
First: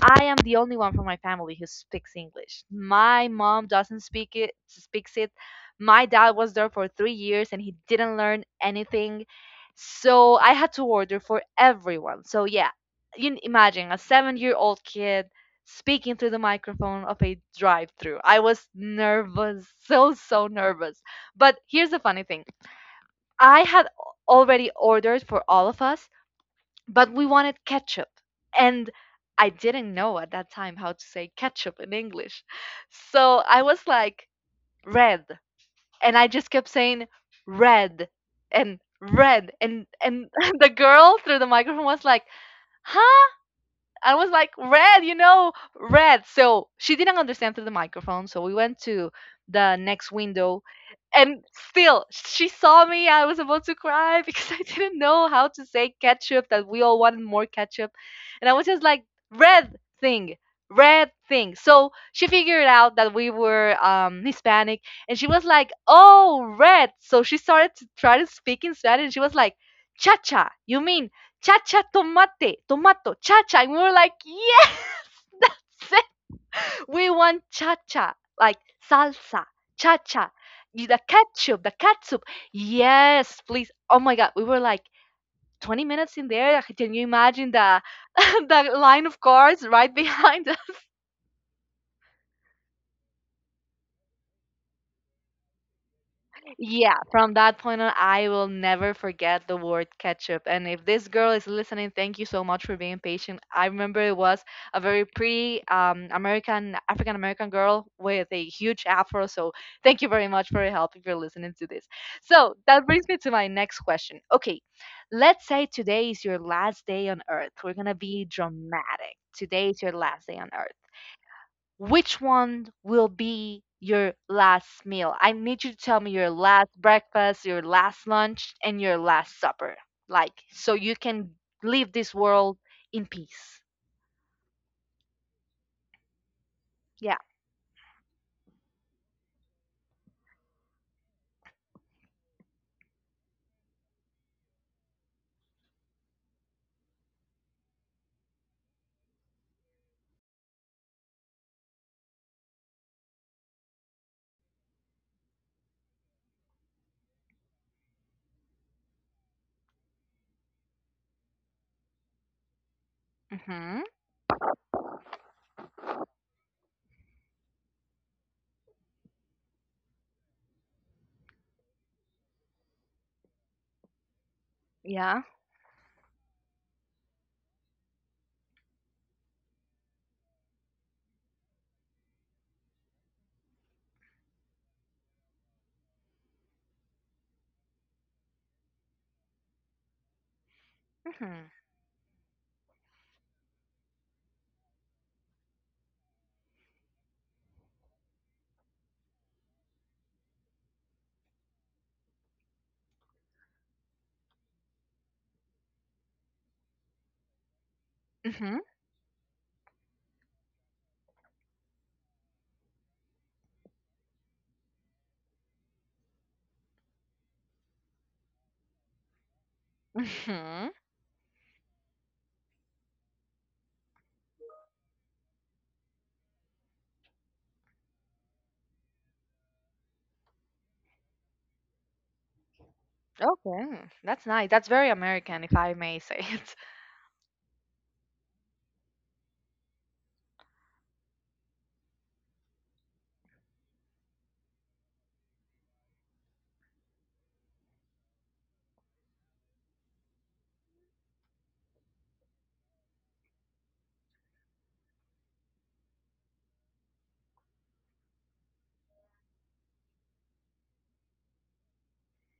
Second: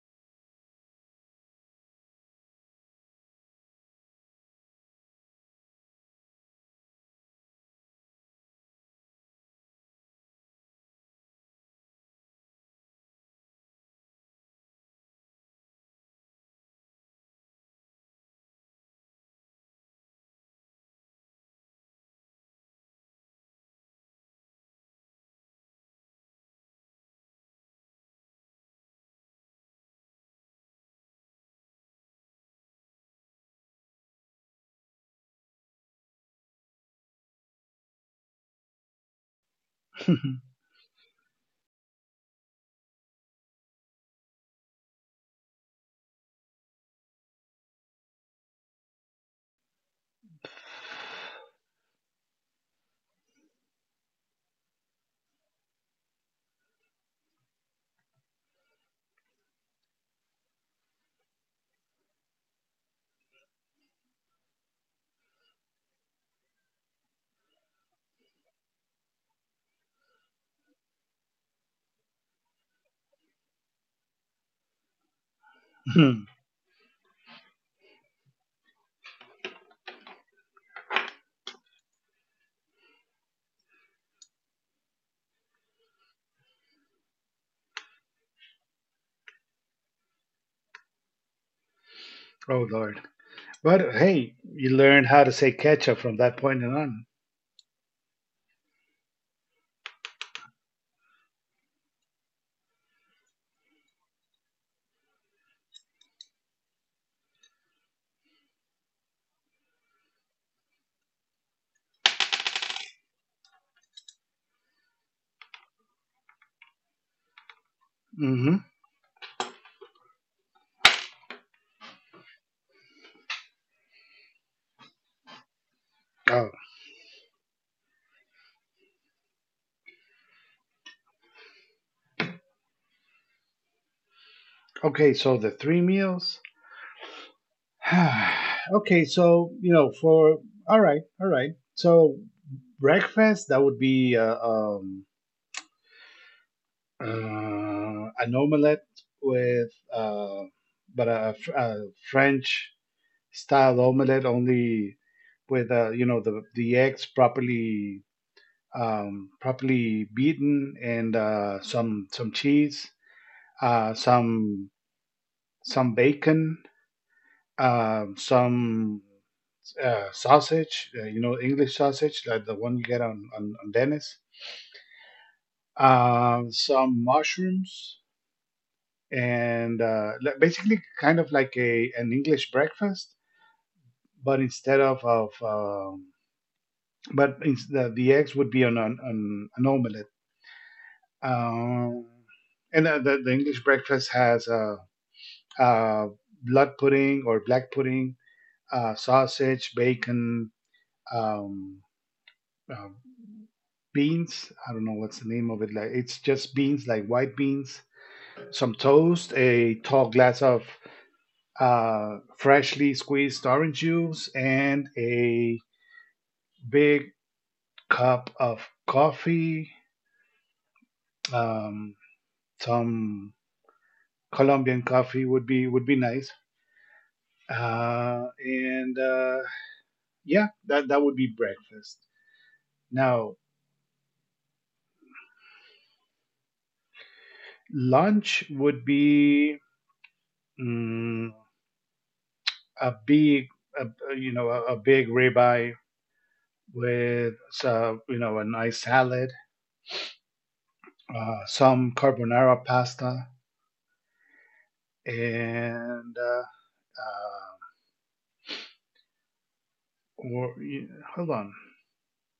I am the only one from my family who speaks English. My mom doesn't speak it, speaks it. My dad was there for 3 years and he didn't learn anything. So I had to order for everyone. So yeah, you can imagine a 7-year-old kid speaking through the microphone of a drive-through. I was nervous, so so nervous. But here's the funny thing. I had already ordered for all of us, but we wanted ketchup. And I didn't know at that time how to say ketchup in English, so I was like, red. And I just kept saying red and red and Hmm. the girl through the microphone was like, huh? I was like, red, you know, red. So she didn't understand through the microphone. So we went to the next window. And still, she saw me. I was about to cry because I didn't know how to say ketchup, that we all wanted more ketchup. And I was just like, red thing, red thing. So she figured out that we were Hispanic. And she was like, oh, red. So she started to try to speak in Spanish. And she was like, cha cha, you mean chacha, tomate, tomato, chacha. And we were like, yes, that's it. We want chacha, like salsa, chacha, the ketchup, the catsup. Yes, please. Oh my God. We were like 20 minutes in there. Can you imagine the, the line of cars right behind us? Oh Lord! But hey, you learned how to say ketchup from that point Yeah, on. from that point on, I will never forget the word ketchup. And if this girl is listening, thank you so much for being patient. I remember it was a very pretty American, African American girl with a huge afro. So thank you very much for your help if you're listening to this. So that brings me to my next question. Okay, let's say today is your last day on earth. We're going to be Hmm. dramatic. Today is your last day on earth, which one will be your last meal? I need you to tell me your Oh, last breakfast, your last lunch, and your last supper. Like, so you can leave this world in peace. okay. So the three meals. Yeah. Okay, so, you know, for, all right, all right. so breakfast, that would be an omelette with, but a French style omelette, only with, you know, the eggs properly, properly beaten, and some cheese, Hmm. Some bacon, some sausage, you know, English sausage like the one you get on on Dennis, Yeah. Some mushrooms, and basically kind of like a an English breakfast, but instead of but ins- the eggs would be on on an omelette. Hmm. Um, and the English breakfast has uh, blood pudding or black pudding, sausage, bacon, um, uh, beans. I don't know what's the name of it. Like, it's just beans, like white beans, Hmm. some toast, a tall glass of freshly squeezed orange juice, and a big cup of coffee. Hmm. Um, some Colombian coffee would be nice. And yeah, that would be breakfast. Now Okay. That's nice. That's very American, if I may say it. lunch would be, mm, a big, a, you know, a big ribeye with, you know, a nice salad, some carbonara pasta, and Uh, or, yeah, hold on.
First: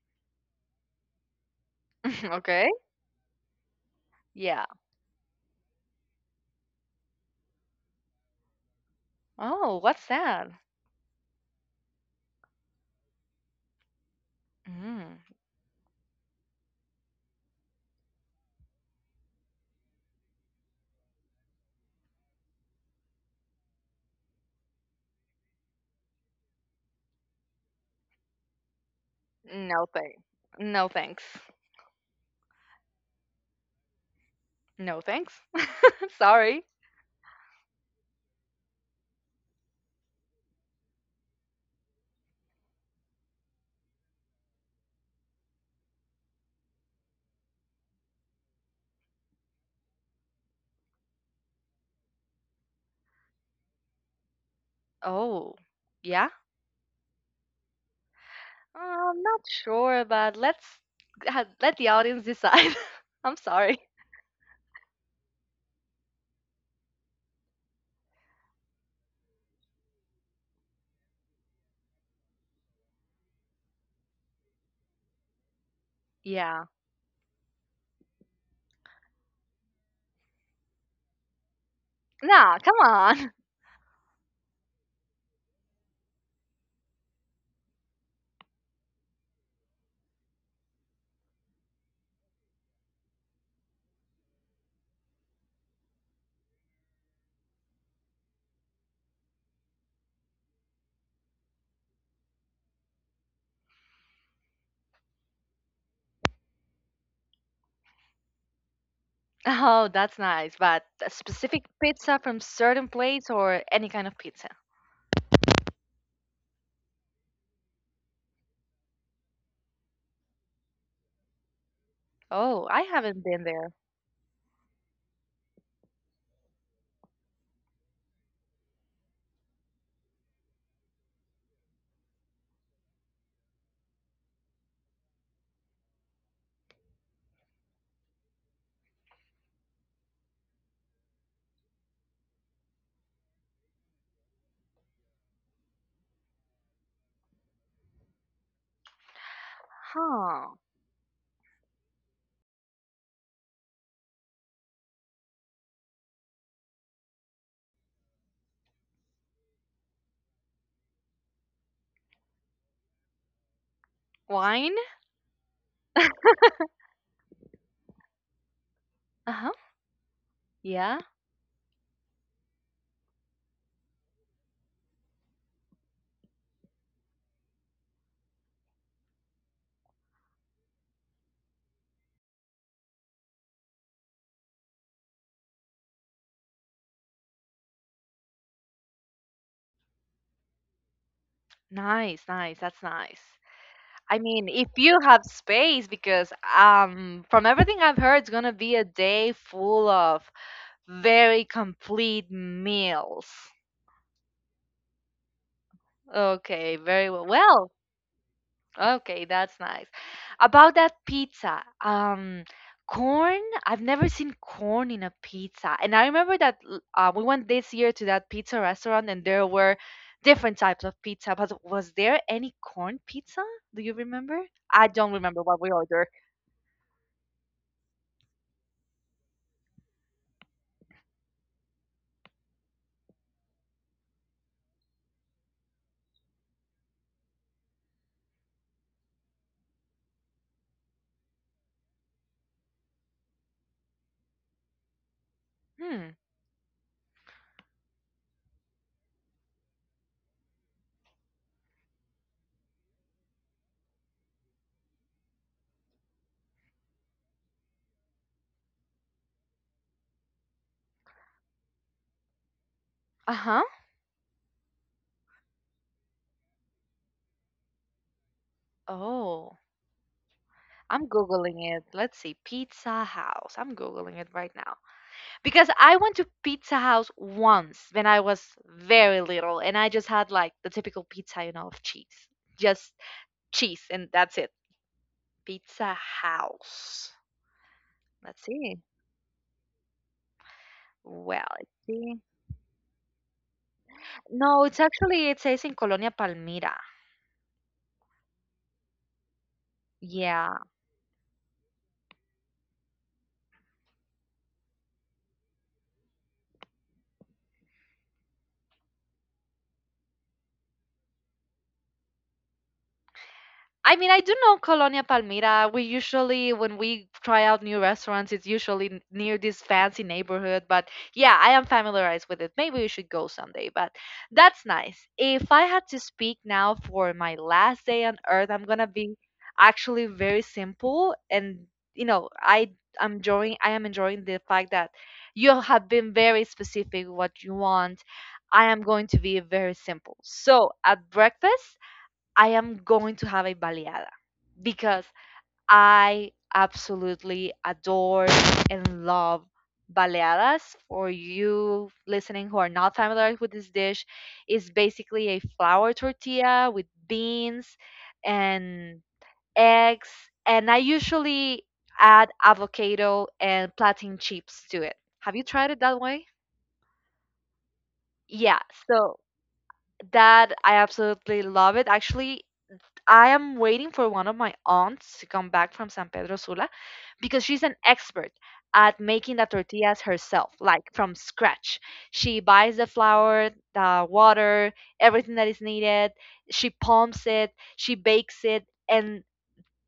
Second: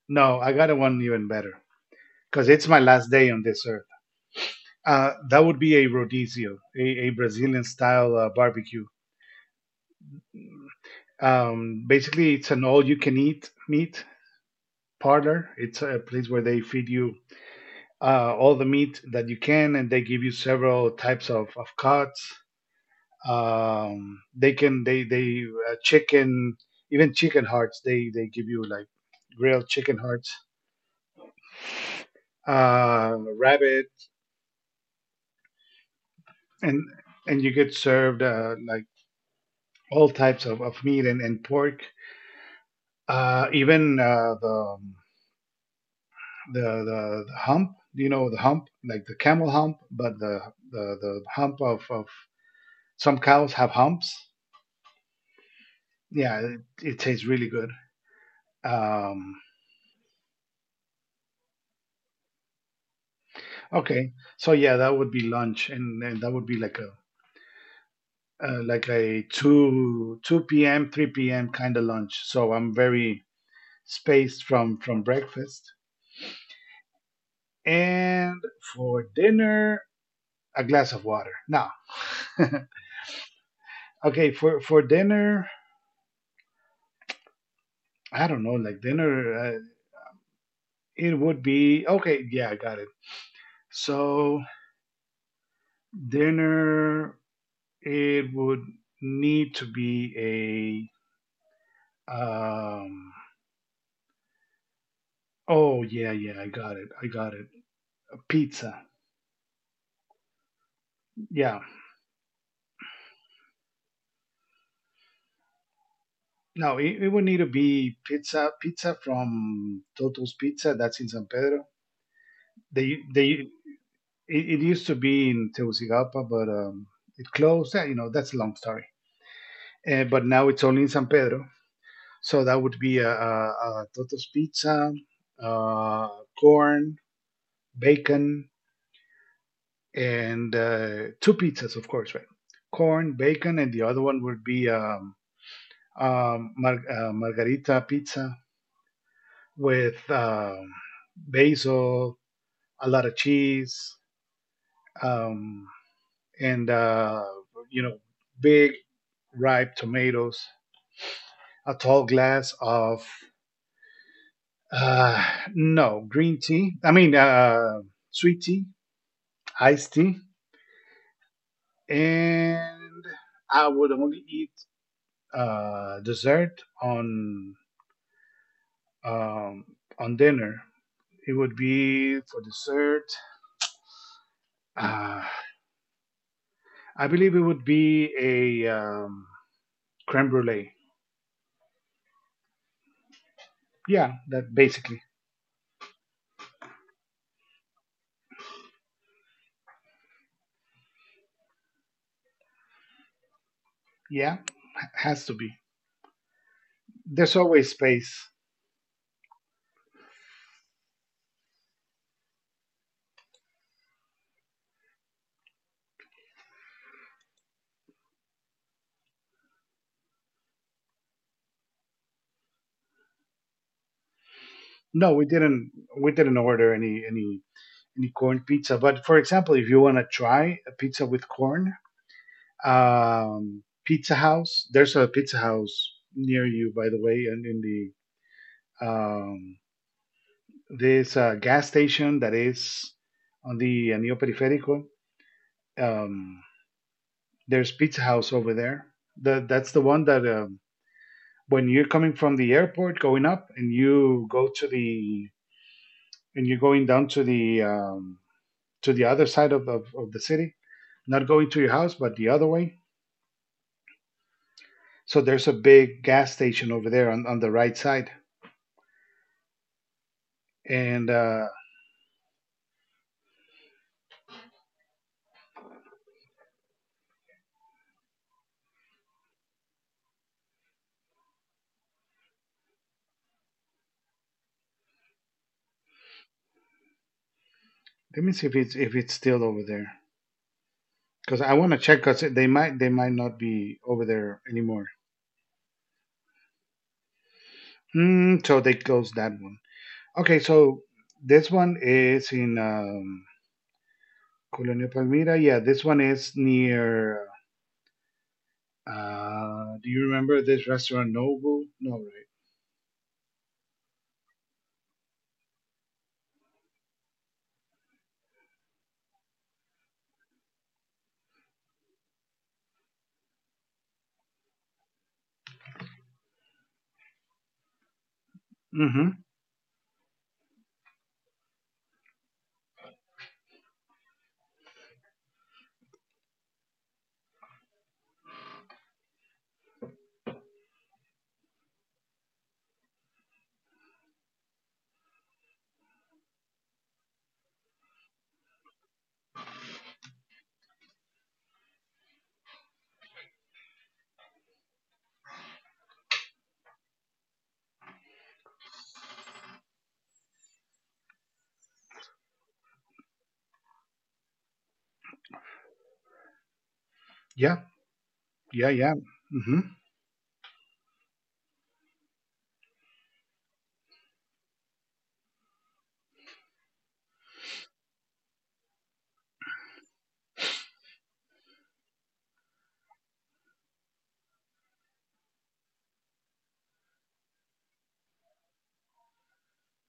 No, I got one even better, because it's Okay. my last day on this earth. Yeah. That would be a rodizio, a Brazilian style barbecue. Oh, what's that? Basically, it's an all you can eat meat Mm. parlor. It's a place where they feed you all the meat that you can, and they give you several types of cuts. They can they chicken, even chicken hearts. They give you, like, grilled No chicken thanks. hearts, No thanks. Rabbit, No thanks. Sorry. and and you get served, like, all types of meat, and pork, even the hump. You know the hump, like the camel hump, but the hump of, some cows have humps. Oh, yeah. Yeah, it tastes really good. I'm Um, not sure, but let's let the audience decide. I'm sorry. okay, so yeah, that would be lunch, and that would be like a, like a 2 p.m., 3 p.m. kind of lunch. So I'm very spaced from breakfast. Yeah. And for dinner, a glass of water. No. Nah, come on. Okay, for dinner, I don't know, like, dinner, it would be, okay, yeah, I got it. So dinner, it would need to be a Oh yeah, yeah, I got it. A pizza. Oh, that's nice. But a Yeah. specific pizza from certain place or any kind of pizza? No, it would need to be pizza. Pizza from Toto's Pizza. That's in San Pedro. Oh, I They haven't been they there. it used to be in Tegucigalpa, but it closed. Yeah, you know, that's a long story. But now it's only in San Pedro. So that would be a Toto's pizza, uh, corn, bacon, and two pizzas, of course, right? Corn, bacon, and the other one would be margarita pizza with Huh. Basil, a lot of cheese, um, and you know, big ripe tomatoes, a tall glass of Wine? uh, no, green tea. I mean, sweet tea, Uh-huh. iced tea, Yeah. and I would only eat dessert um, on dinner. It would be for dessert. Uh, I believe it would be a creme brulee. Nice, nice. That's nice. I Yeah, mean, that if you basically. have space, because from everything I've heard, it's gonna be a day full of very complete meals. Yeah, has to be. Okay, very well. There's always Well, space. okay, that's nice. About that pizza, corn, I've never seen corn in a pizza. And I remember that we went this year to that pizza restaurant and there were different types of pizza, but was there any corn pizza? Do you remember? I No, don't we remember what didn't. we We ordered. didn't order any corn pizza. But for example, if you want to try a pizza with corn, Pizza House, there's a Pizza House near you, by the way, and in the um, there's a gas station that is on the Anillo Periférico. Hmm. Um, there's Pizza House over there. That's the one that when you're coming from the airport going up and you go to the and you're going down to the other side of the city, not going to your house but the other way. Uh-huh. So there's a big gas station over there on the right side. Oh, I'm And Googling it. Let's see. Pizza House. I'm Googling it right now. Because I went to Pizza House once when I was very little, and I just had like the typical pizza, you know, of cheese. Just cheese, and that's it. Pizza House. let me Let's see if see. it's still over there because Well, I let's want to check see. because they might not be over there No, it's anymore. actually, it says in Colonia Palmira. Mm, so they closed that one. Okay, Yeah. so this one is in Colonia Palmira. Yeah, this one is near. Do you remember this restaurant Nobu? No, right? I mean, I do know Colonia Palmira. We usually, when we try out new restaurants, it's usually near this fancy neighborhood. But yeah, I am familiarized with it. Maybe we should go someday. But that's nice. If I had to speak now for my last day on earth, I'm gonna be Mm-hmm. actually very simple. And you know, I'm enjoying. I am enjoying the fact that you have been very specific what you want. I am going to be very simple. So at breakfast. I am going to have a baleada because I absolutely adore and love baleadas. For you listening who are not familiar with this dish, is basically a flour tortilla with beans and eggs, and I usually add avocado and plantain chips to it. Have you tried it that way? Yeah, Yeah, yeah, yeah. so Mm-hmm. that I absolutely love it. Actually, I am waiting for one of my aunts to come back from San Pedro Sula because she's an expert at making the tortillas herself, like from scratch. She buys the flour, the water, everything that is needed. She pumps it, she bakes it, and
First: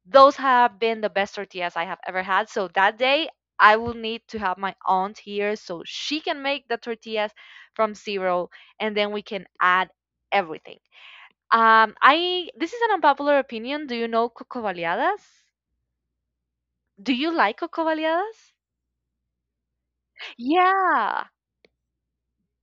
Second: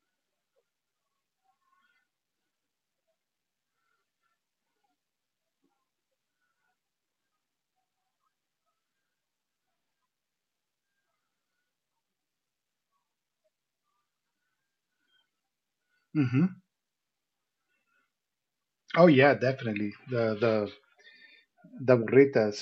those have been the best tortillas I have ever had. So that day, I will need to have my aunt here so she can make the tortillas from zero, and then we can add everything. I this is an unpopular opinion. Do you know coco baleadas? Mm-hmm. Do you like coco baleadas? Oh yeah, definitely the the Yeah. the burritas.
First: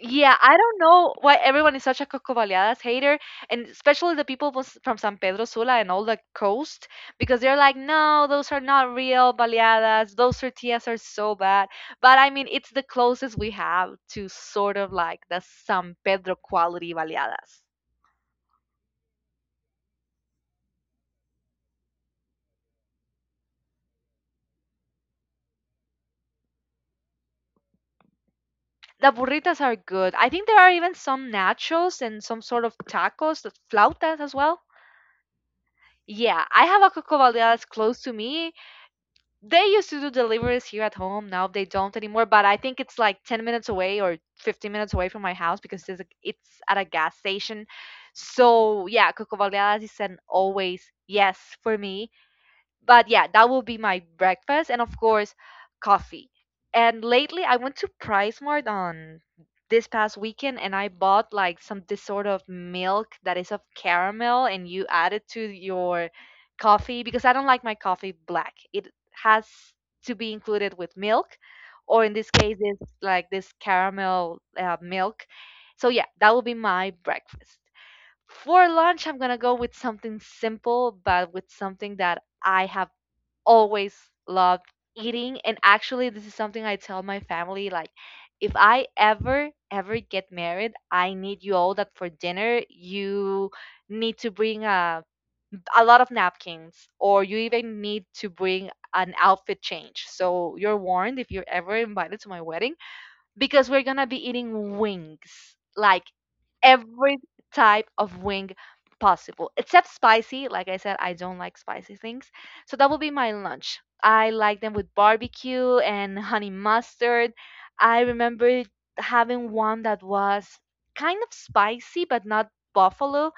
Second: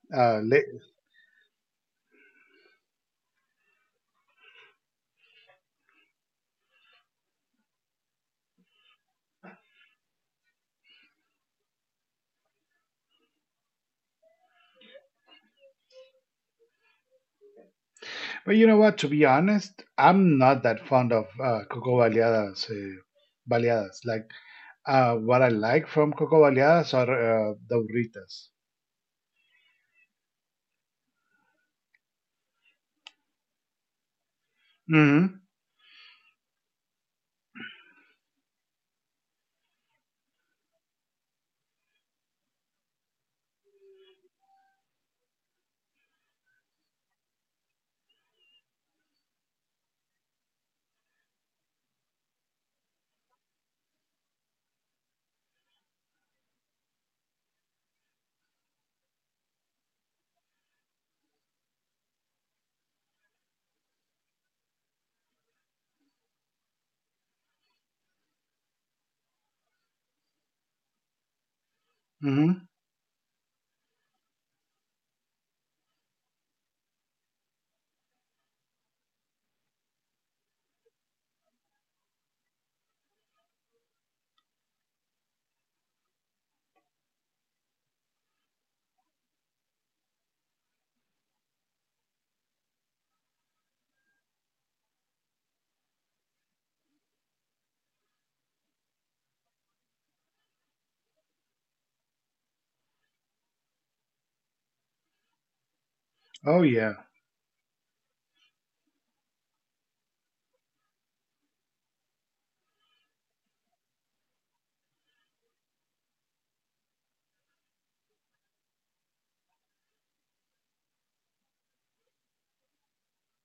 Yeah, Uh, I le, don't know why everyone is such a coco baleadas hater, and especially the people from San Pedro Sula and all the coast, because they're like, no, those are not real baleadas. Those tortillas are so bad. But I mean, it's the closest we have to sort of like the San Pedro quality baleadas. But you know what? To be honest, I'm not that fond of coco baleadas. Like what I like from coco baleadas are the burritas. The burritas are good. I think there are even some nachos and some sort of tacos, the flautas as well. Mm-hmm. Yeah, I have a Coco Baleadas close to me. They used to do deliveries here at home. Now they don't anymore, but I think it's like 10 minutes away or 15 minutes away from my house because it's at a gas station. So, yeah, Coco Baleadas is an always yes for me, but yeah, that will be my breakfast and of course coffee. And lately I went to PriceMart on this past weekend and I bought like some this sort of milk that is of caramel and you add it to your coffee, because I don't like my coffee black. It has to be included with milk, or in this case Mm-hmm. it's like this caramel milk. So yeah, that will be my breakfast. For lunch, I'm gonna go with something simple, but with something that I have always loved eating, and actually this is something I tell my family, like if I ever ever get married, I need you all that for dinner, you need to bring a lot of napkins, or you even need to bring an outfit change. So you're warned if you're ever invited to my wedding, because we're going to be eating wings. Like Oh yeah, every type of wing possible, except spicy. Like I said, I don't like spicy things. So that will be my lunch. I like them with barbecue and honey mustard. I remember having one that was kind of spicy, but not buffalo.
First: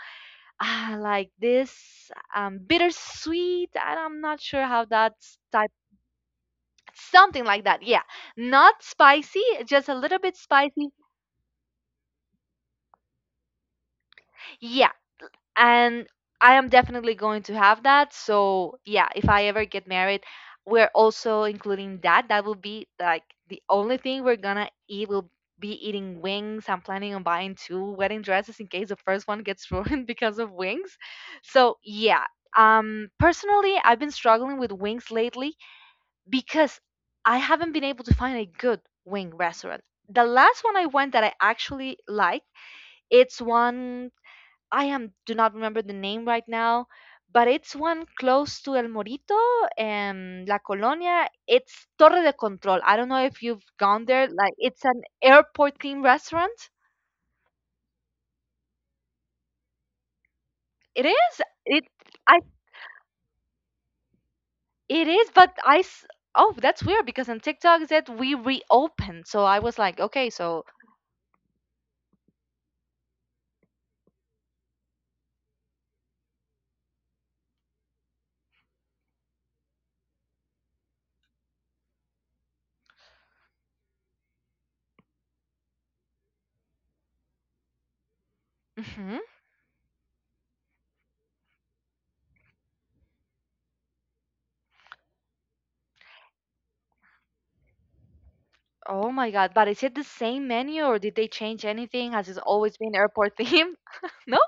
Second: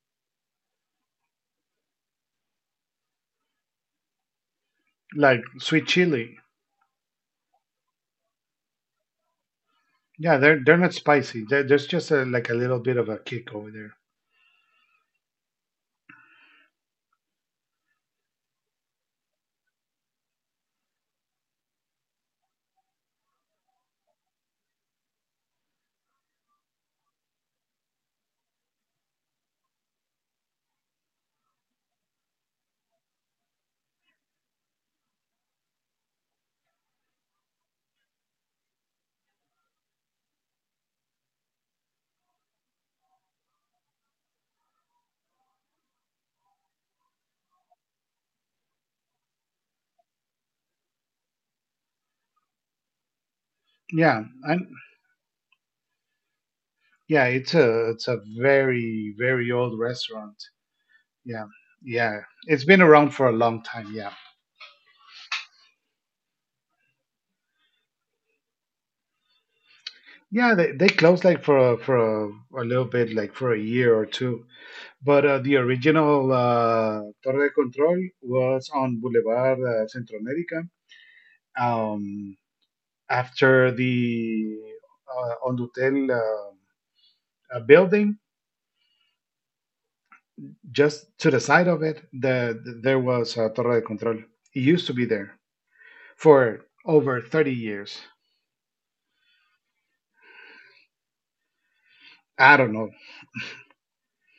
Ah, like this bittersweet. I'm not sure how that's like type. sweet chili. Something like that. Yeah. Not spicy, just a little bit Yeah, they're spicy. not spicy. There's just a, like a little bit of a kick over there. Yeah. And I am definitely going to have that. So yeah, if I ever get married, we're also including that. That will be like the only thing we're gonna eat, will be eating wings. I'm planning on buying two wedding dresses in case the first one gets ruined because of wings. So yeah. Personally, I've been struggling with wings lately, because I haven't been able to find a good wing restaurant. The last one I went that I actually liked, it's one I am do not remember the name right now, but it's one close to El Morito and La Colonia. It's Torre de Control. I don't know if you've gone there. Yeah, Like, and it's an airport themed restaurant. yeah, it's a very very old restaurant. It is. Yeah, It yeah, I it's been around for a long time. Yeah, it is, but I s- oh, that's weird, because on TikTok it said we reopened. So I was like, okay, yeah, so they closed like a little bit, like for a year or two. But the original Torre de Control was on Boulevard Centro America. Um, after the Ondutel building, hmm just to the side of it, there was Torre de Control. It used to be there for over 30 years. Oh my God, but is it the same menu or did they change anything? Has it I always don't been know. airport theme? No?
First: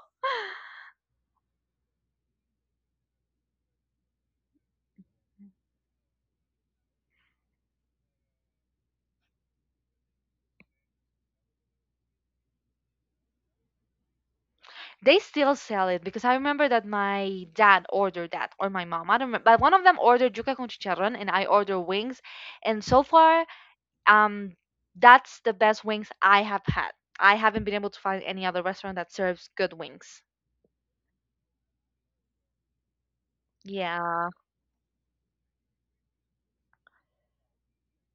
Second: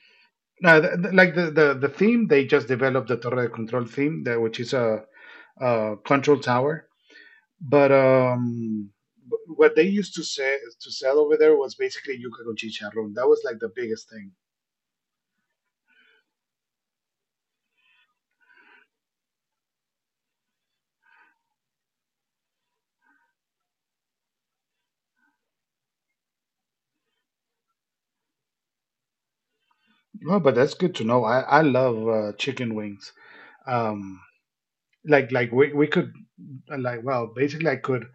No, like the theme, they just developed the Torre de Control theme, which is a control tower. But what they used to say to sell over there was basically yuca con chicharrón. That was like the biggest thing. They still sell it, because I remember that my dad ordered that or my mom. I don't remember, but one of them ordered yuca con chicharrón and I ordered wings, and so far, um, that's the best wings I have had. I haven't been able to find any other restaurant that serves good wings. No, but that's good to know. I love chicken wings. Um, Yeah. like we could like well basically I could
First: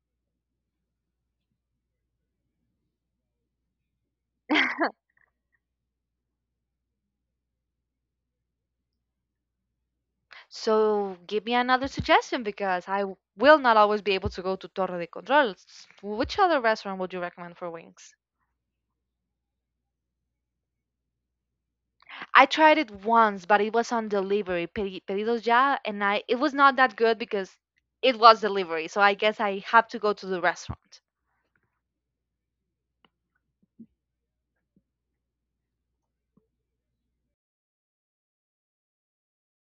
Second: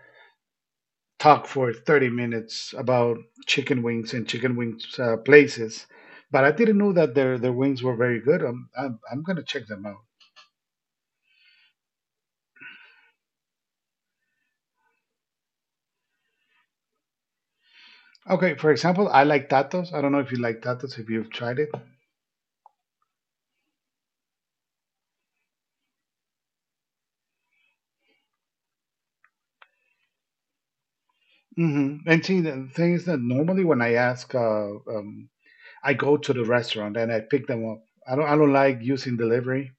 talk for 30 minutes about chicken wings and chicken wings places, but I didn't know that their wings were very good. I'm gonna check them out. So give me another suggestion, because will not always be able to go to Torre de Control. Which other restaurant would you recommend for wings? Okay, for example, I like tatos. I don't know if you like tatos if you've tried it. I tried it once, but it was on delivery, Pedidos Ya, and I it was not that good because it was delivery. So I guess I have to go to the restaurant. Hmm. And see, the thing is that normally when I ask, I go to the restaurant and I pick them up. I don't like using delivery.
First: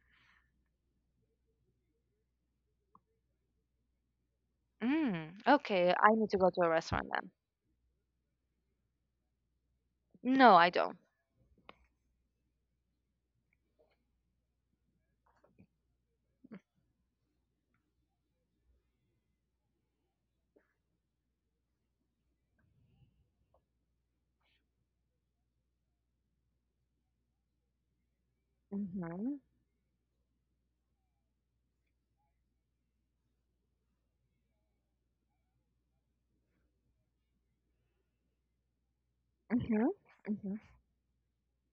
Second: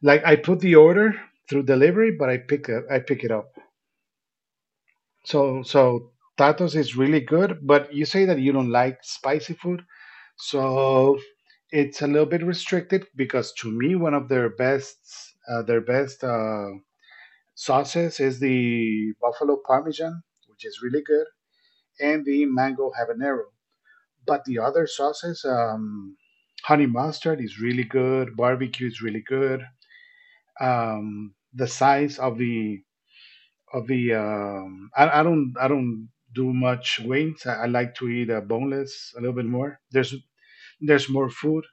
Like I put the order through delivery, but I pick it up. Mm, So, okay, I so need to go to a tacos is restaurant really then. good. But you say that you don't like spicy food, No, I don't. so it's a little bit restricted because to me, one of their best sauces is the buffalo parmesan, which is really good, and the mango habanero. But the other sauces, honey mustard is really good. Barbecue is really Mhm. good. The size of the I, I don't do much wings. I like to eat boneless a little bit more. Mhm. There's Mhm. there's more food.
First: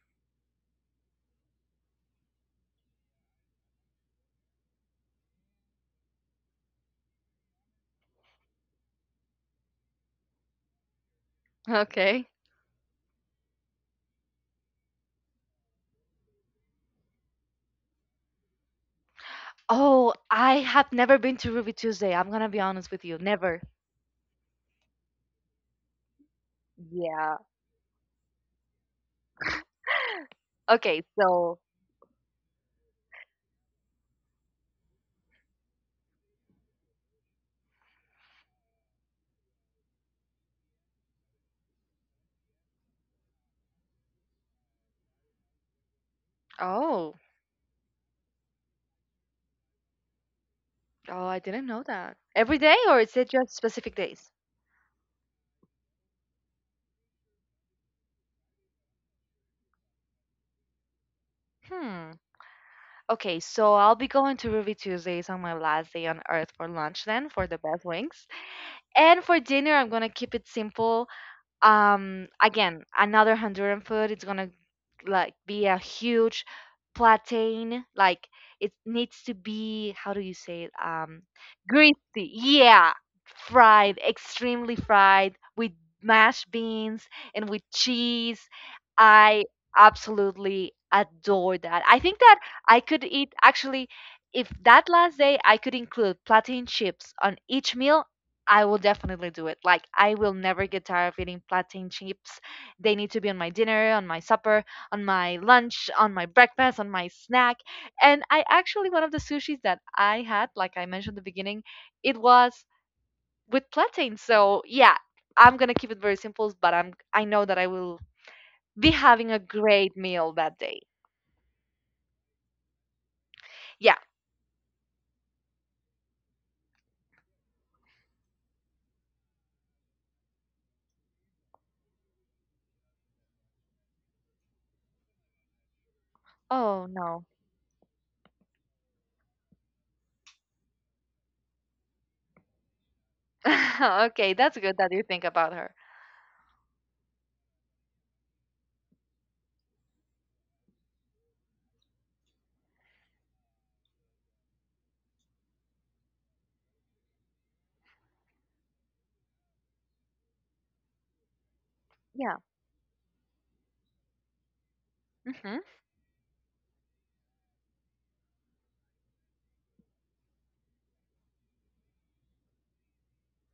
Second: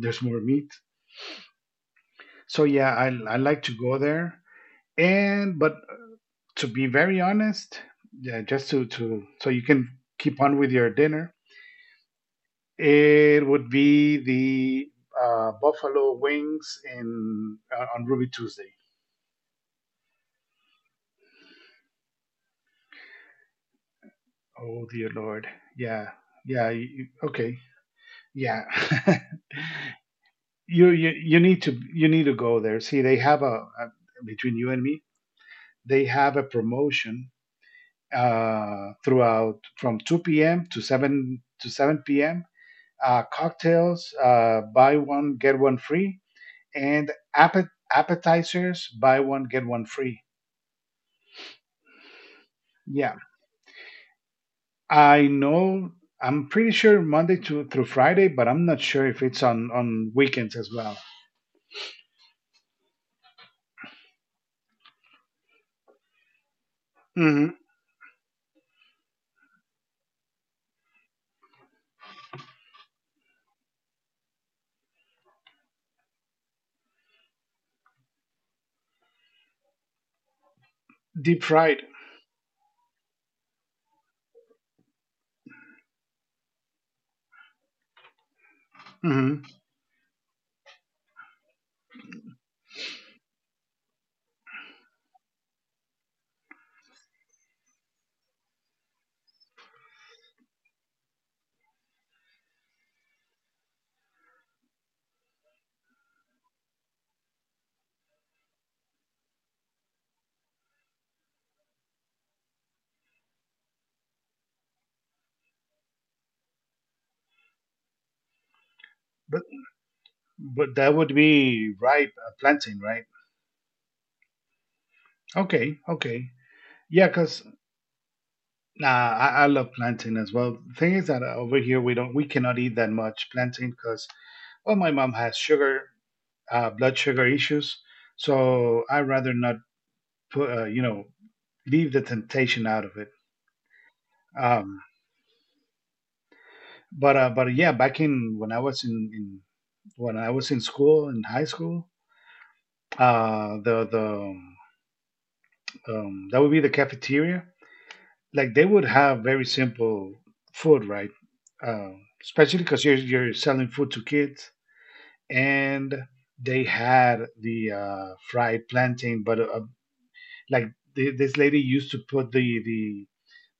There's more meat. So yeah, I like to go there. And but to be very honest, yeah, just to so you can keep on with your dinner. Okay. It would be the buffalo wings in on Ruby Tuesday. Oh, I have never been to Ruby Tuesday. I'm gonna be honest with you, never. Oh dear Lord. Yeah. Yeah. You, Yeah. okay. Yeah. you, Okay, you you so. need to you need to go there. See, they have a, between you and me, they have a promotion throughout from 2 p.m. to 7 p.m. Cocktails, buy one get one free, and Oh, appetizers, buy one get one free. oh, I didn't know that. Every day, or Yeah, is it just specific days? I know. I'm pretty sure Monday to through Friday, but I'm not sure if it's on weekends as well. Hmm. Okay, so I'll be going to Ruby Tuesdays on my last day on Earth for lunch then, Hmm. for the best wings. And for dinner, I'm gonna keep it simple. Again, another Honduran food, it's gonna, like, be a huge plantain, like, it needs to be, how do you say it, Deep fried. greasy, yeah, fried, extremely fried, with mashed beans and with cheese. Hmm. I absolutely adore that. I think that I could eat, actually, if that last day I could include plantain chips on each meal, I will definitely do it. Like, I will never get tired of eating plantain chips. They need to be on my dinner, on my supper, on my lunch, on my breakfast, on my snack. And I actually, one of the sushis that I had, like I mentioned at the beginning, it was with plantain. So yeah, I'm gonna keep it very simple, but I know that I will be having But a great meal that but day. that would be ripe plantain, right? Yeah. Okay, okay. Yeah, cause nah, I love plantain as well. Thing is that over here we cannot eat that much plantain because well my mom has sugar Oh blood sugar no. issues, so I rather not put you know leave the temptation out of it. Okay, that's good Um, that you think about her. But yeah, back in when I was in when I was in school in high school, the that would be the cafeteria. Like they would have very simple food, right? Uh, Yeah. especially because you're selling food to kids, Hmm. and they had the fried plantain, but like this lady used to put the the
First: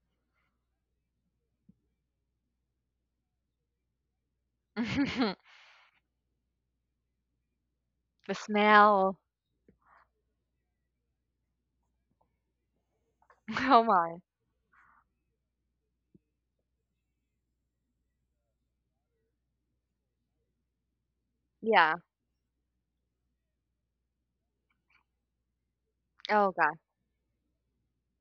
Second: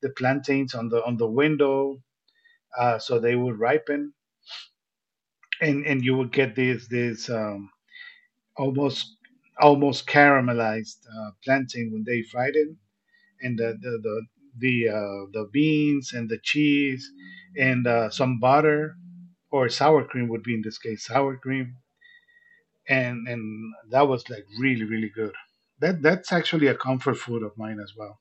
the plantains on the window, so they would ripen, and you would get this. The almost smell. almost caramelized plantain when they fried it, and Oh my. The beans and the cheese and some butter or sour cream, would be in this case sour cream, Yeah. and that was like really really good. That's Oh actually a God. comfort food of mine as well.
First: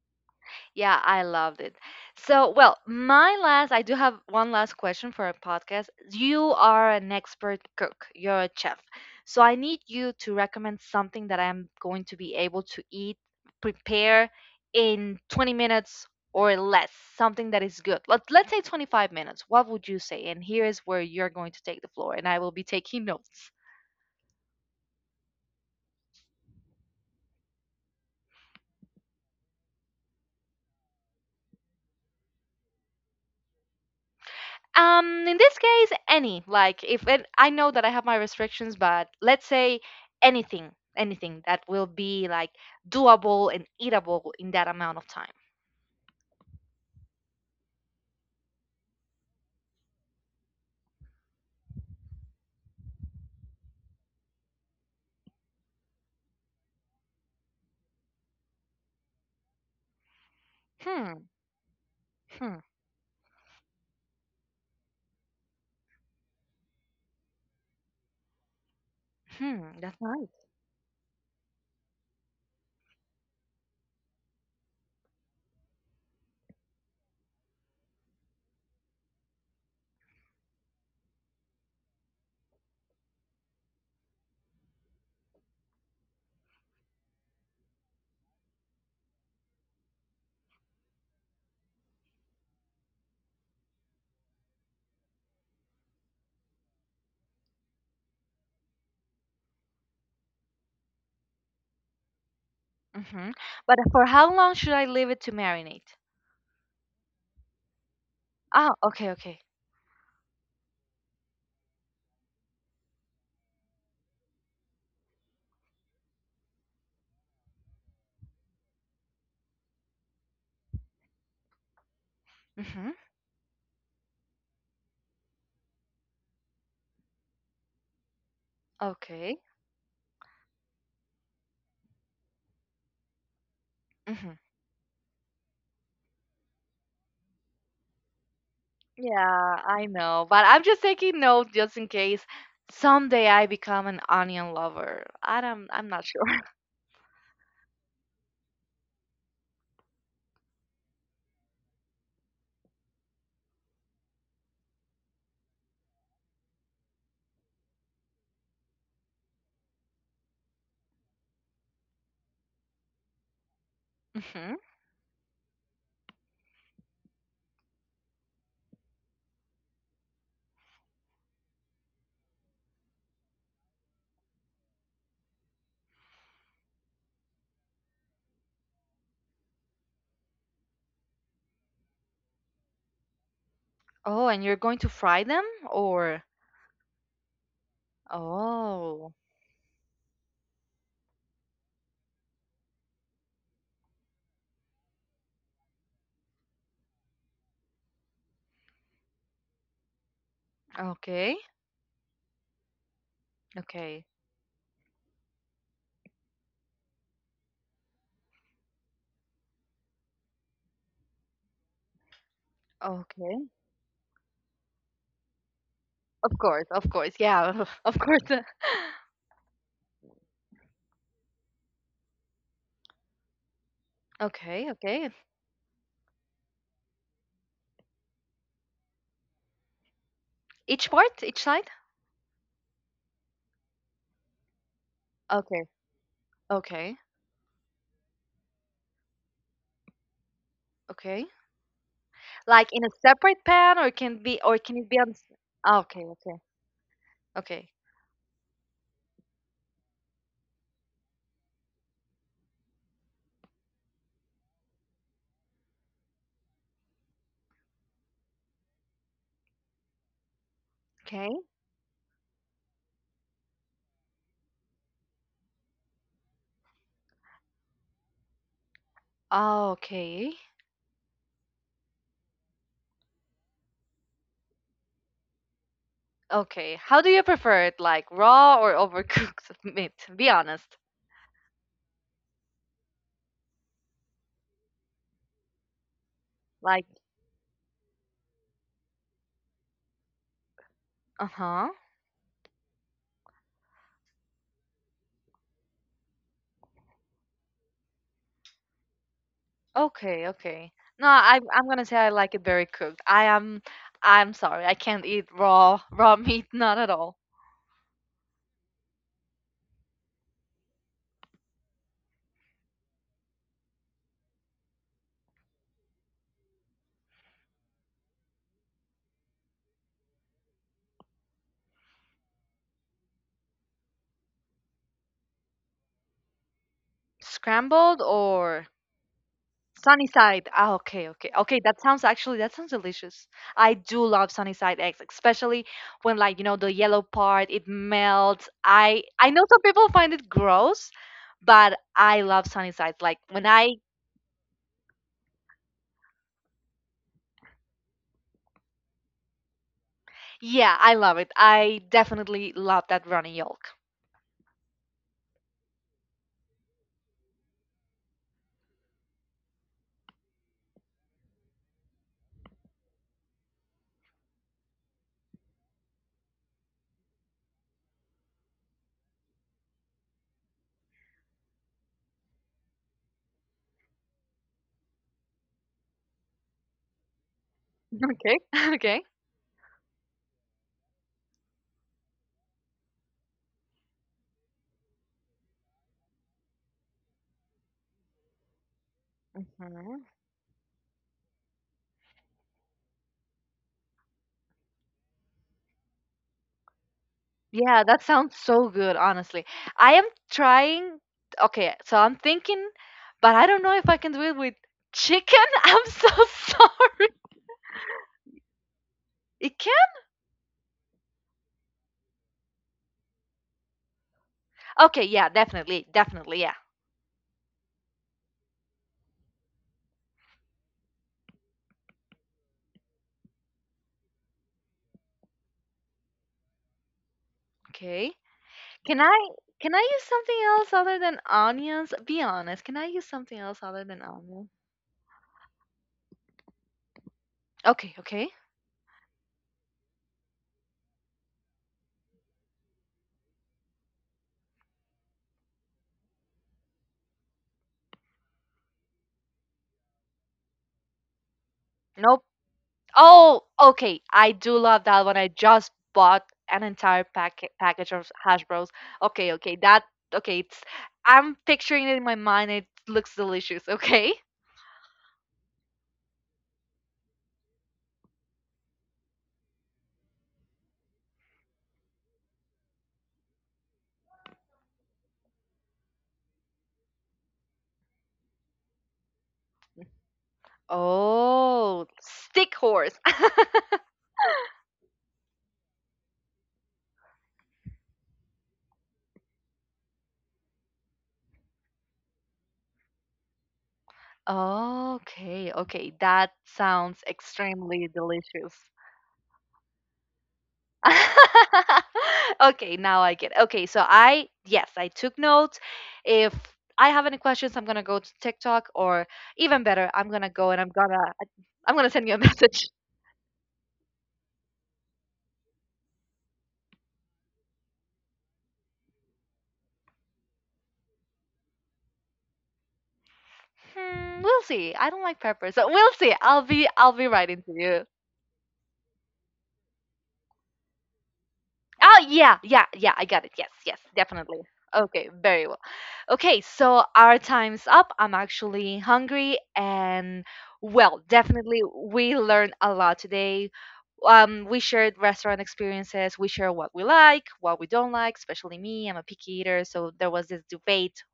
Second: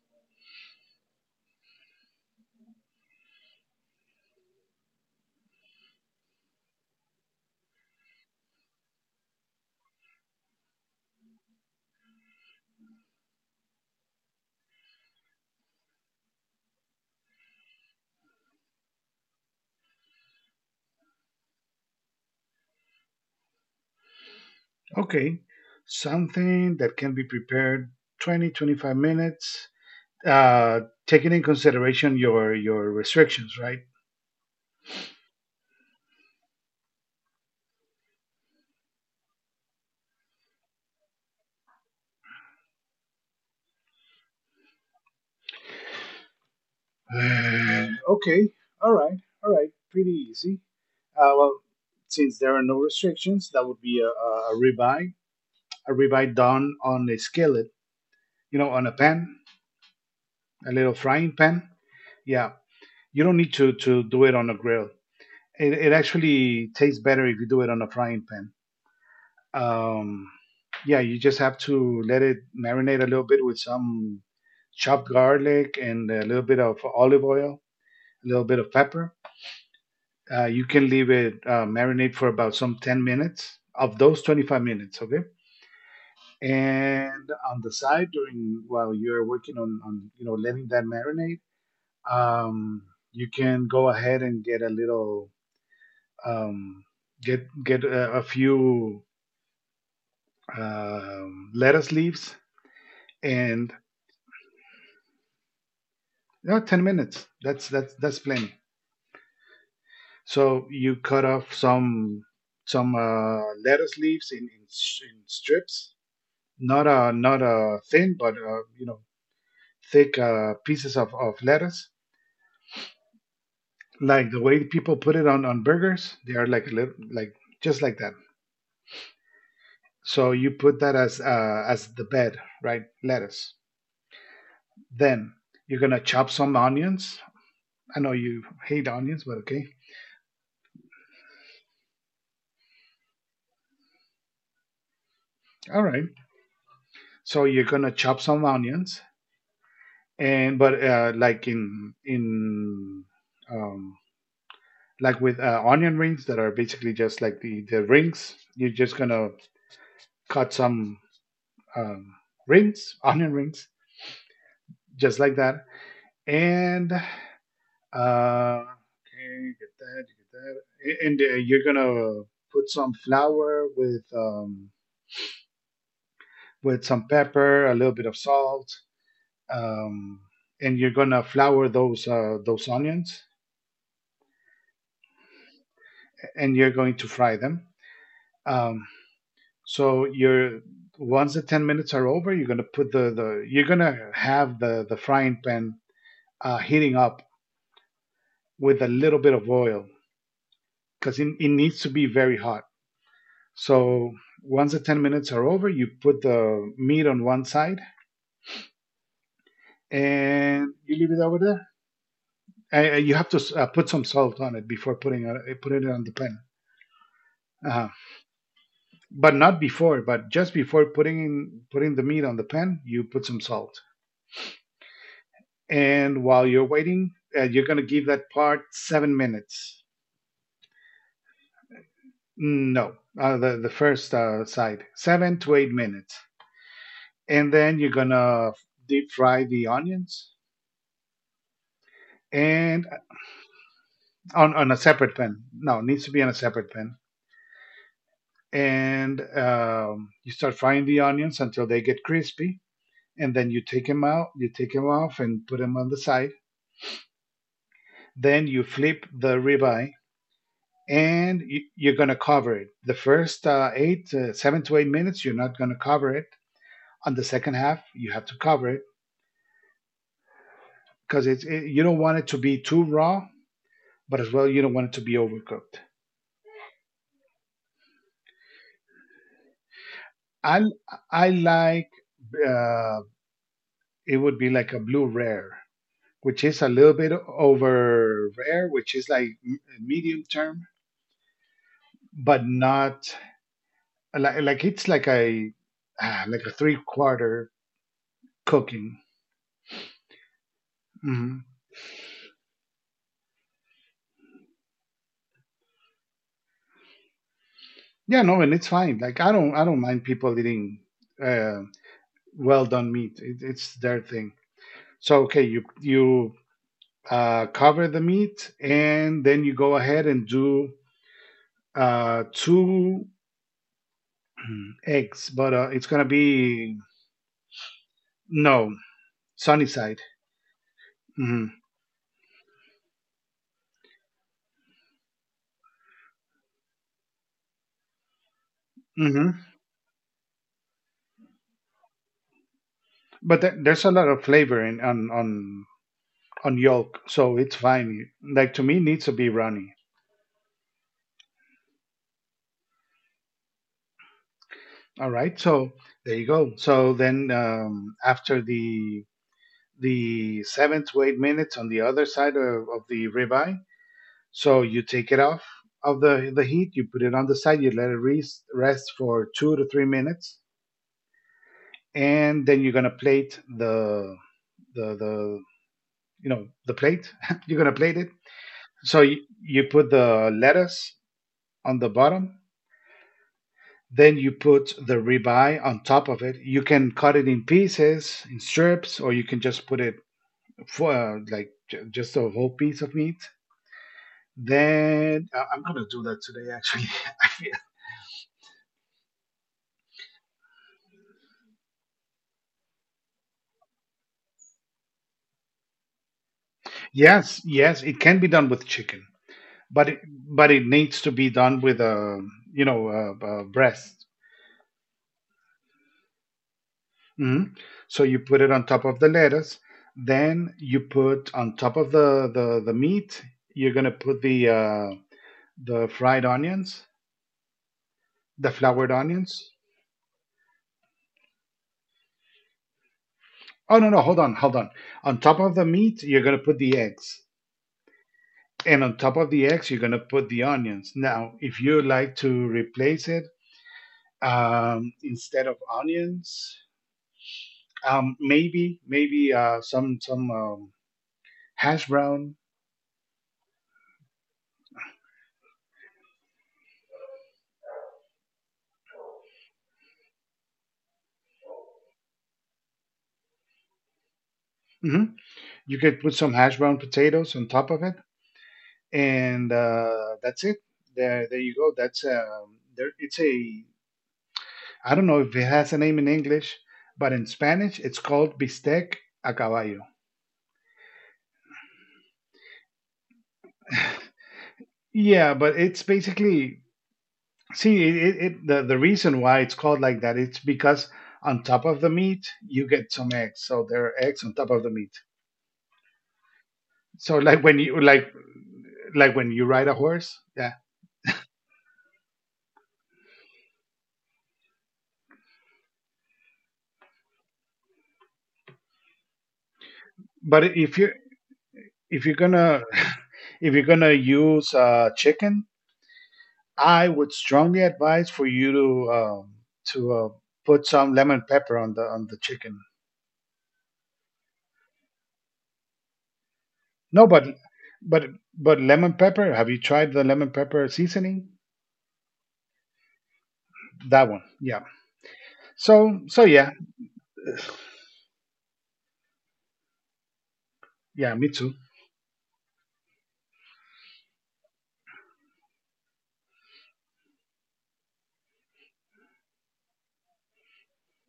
Yeah, I loved it. So, well, my last, I do have one last question for a podcast. You are an expert cook, you're a chef. So I need you to recommend something that I'm going to be able to eat, prepare in 20 minutes or less, something that is good. Let's say 25 minutes. What would you say? And here is where you're going to take the floor, and I will be taking notes. Okay, something that can be prepared 20, 25 minutes, uh taking in consideration your restrictions, right? In this case, any. Like, if it, I know that I have my restrictions, but let's say anything, anything that will be like doable and eatable in that amount of time. Okay, all right, all right, pretty easy. Well, since there are no restrictions, that would be a ribeye done on a skillet, you know, on a pan, a little Hmm, frying pan. Yeah, hmm, you don't need to do it on a grill. It actually tastes better if you do it on a frying pan. hmm. That's nice. Um, yeah, you just have to let it marinate a little bit with some chopped garlic and a little bit of olive oil, a little bit of pepper. You can leave it marinate for about some 10 minutes of those 25 minutes, okay? And on the side during while you're working on, you know, letting that marinate, um, you can go ahead and get a little um, a few lettuce leaves Mm-hmm. and But for how long should I leave it to marinate? 10 minutes. That's that's plenty. Ah, okay, okay. So you cut off some lettuce leaves in strips, not a thin, but thick pieces of lettuce. Mm-hmm. Like the way people put it on burgers, they are like a little, like just like that. Okay. So you put that as as the bed, right? Lettuce. Mm-hmm. Then you're gonna chop some onions. I know you hate onions, but Yeah, okay, I know, but I'm just taking note just in case someday I become an onion lover. I don't, I'm all not right. sure. So you're gonna chop some onions, and but like in um, like with onion rings that are basically just like the rings. You're just gonna cut some um, rings, onion rings, Hmm. just like that. And uh, okay, you get that, and you're gonna put some flour with some pepper, a little bit of salt, um, and you're gonna flour those onions, Oh, and you're going to fry them, or? and you're going to fry them. Um, Oh, so you're once the 10 minutes are over, you're gonna have the frying pan heating up with a little bit of oil because okay. it needs to be very hot. Okay. So once the 10 minutes are over, you put the meat on one side and you leave it over there. You have Okay. to put some salt on it before putting it on the Of pan. course, of course. Yeah, Uh-huh. of course. But not before, but just before putting the meat on the pan, you put some salt. Okay, okay. And while you're waiting, you're going to give that part 7 minutes. Each part, each side? No, the first side, seven to Okay. eight minutes. Okay. And then you're going to deep fry the onions, Okay. Like, in a and separate pan, or can be, or can on a it be on separate pan. No, it okay, needs to be okay. on a separate pan. Okay. And you start frying the onions until they get crispy, and then you take them out, you take them off, and put them on the side. Then you flip the ribeye, Okay. and you're gonna cover it. The first 7 to 8 minutes, you're not gonna cover it. On the second half, you have to cover it Okay. because you don't want it to be too raw, but as well you don't want it to be overcooked. Okay. How do you prefer it? Like raw or overcooked meat? Be I honest. I like uh, it would be like a blue rare, which is a Like, little bit over rare, which is like medium term, uh-huh. but not like, like it's like a ah, like a three quarter cooking. Okay, okay. No, I Hmm. I'm gonna say I like it very cooked. I'm sorry, I can't eat raw raw meat, not at all. Yeah, no, and it's fine. Like I don't mind people eating uh, well done meat. It's their thing. So okay, you cover the meat and then you go ahead and do two eggs, but it's gonna be, Scrambled or no, sunny sunny side. side. Ah, okay, okay. Okay, that sounds actually that sounds delicious. I do love sunny side eggs, especially when, like, the yellow part, it melts. I Hmm. know some people find it gross, but I love sunny sides. Like when But I there's a lot of flavor in on yolk, so it's fine. Like to me, it needs to be runny. yeah, I love it. I definitely love that runny yolk. All right, so there you go. So then after the 7 to 8 minutes on the other side of the ribeye, so you take it off of the heat, you put it on the side, you let it rest for 2 to 3 minutes, and then you're gonna plate the the the plate. you're gonna plate it. Okay. Okay. So you put the lettuce on the bottom. Then you put the ribeye on top of it. You can cut it in pieces, in strips, or you can just put it for just a whole piece of meat. Then I'm gonna do that today. Actually, I feel- Yeah, that sounds so good, honestly. I am trying. Okay, so I'm thinking, but I don't know if I can do it with chicken. I'm so sorry. yes, yes, it can be done with chicken, It can? but but it needs to be done with a breast. Okay, yeah, definitely, definitely, yeah. Mhm. So you put it on top of the lettuce. Then you put on top of the meat. You're gonna put the fried onions, Okay. the floured Can I onions. can I use something else other than onions? Be honest. Can I use something else other Oh no, than no, hold on, onions? hold on. On top of the meat, you're gonna put the eggs, Okay, okay. and on top of the eggs, you're gonna put the onions. Now, if you like to replace it instead of onions, maybe some hash No. brown. Oh, okay. I do love that one. I just bought an entire package of hash bros. Okay, okay. That Okay, it's I'm picturing it in my mind. It looks delicious, okay? Hmm. You could put some hash brown potatoes on top of it, and that's it. There you go. That's there. It's a I don't know if it has a name in English, but in Spanish it's called bistec a caballo. Oh, stick horse. Yeah, but it's basically, see it, it, it the reason why it's called like that. It's because on top of the meat you get some eggs, so there are eggs on top of the meat. Okay, okay. That sounds So like when you extremely like delicious. like when you ride a horse, yeah. Okay, now I get it. Okay, so I yes, I took notes. If I have any questions, I'm gonna go to TikTok, or even better, I'm gonna But go and I'm gonna I'm gonna if send you a you're gonna message. if you're gonna use chicken, I would strongly advise for you to to uh, put some lemon pepper on the chicken. Hmm, we'll see. I don't like pepper, so we'll see. I'll be No, writing to you. but but lemon pepper. Have you tried the lemon pepper seasoning? Oh yeah, yeah, yeah. I got it. Yes, yes, That one. definitely. Yeah. Okay, very well. So Okay, yeah, so our time's up. I'm actually hungry and, well, yeah, me too. definitely we learned a lot today. We shared restaurant experiences. We share what we like, what we don't like, especially me. I'm a picky eater, so there was this debate,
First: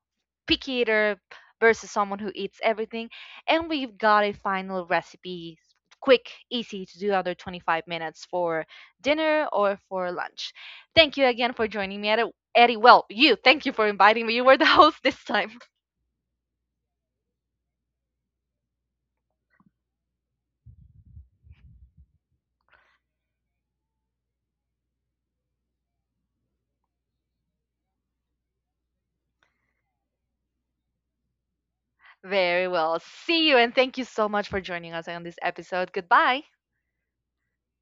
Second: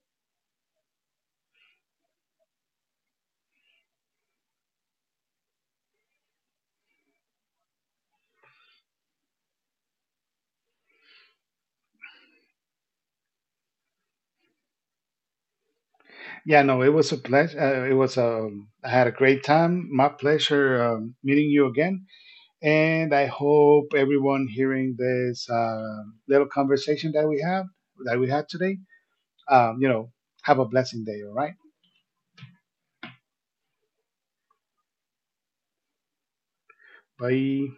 picky eater versus someone who eats everything. And we've got a final recipe, quick, easy to do under 25 minutes for dinner or for lunch. Thank you again for joining me, Eddie. Eddie, well, thank you for inviting me. You were the host this time. Yeah, no, it was a pleasure. It was a. I had a great time. My pleasure meeting you again, and I hope everyone hearing this little conversation that we had today. Um, you know, have a blessing day. All right. Very well. See you, and thank you so much for joining us on this episode. Goodbye. Bye.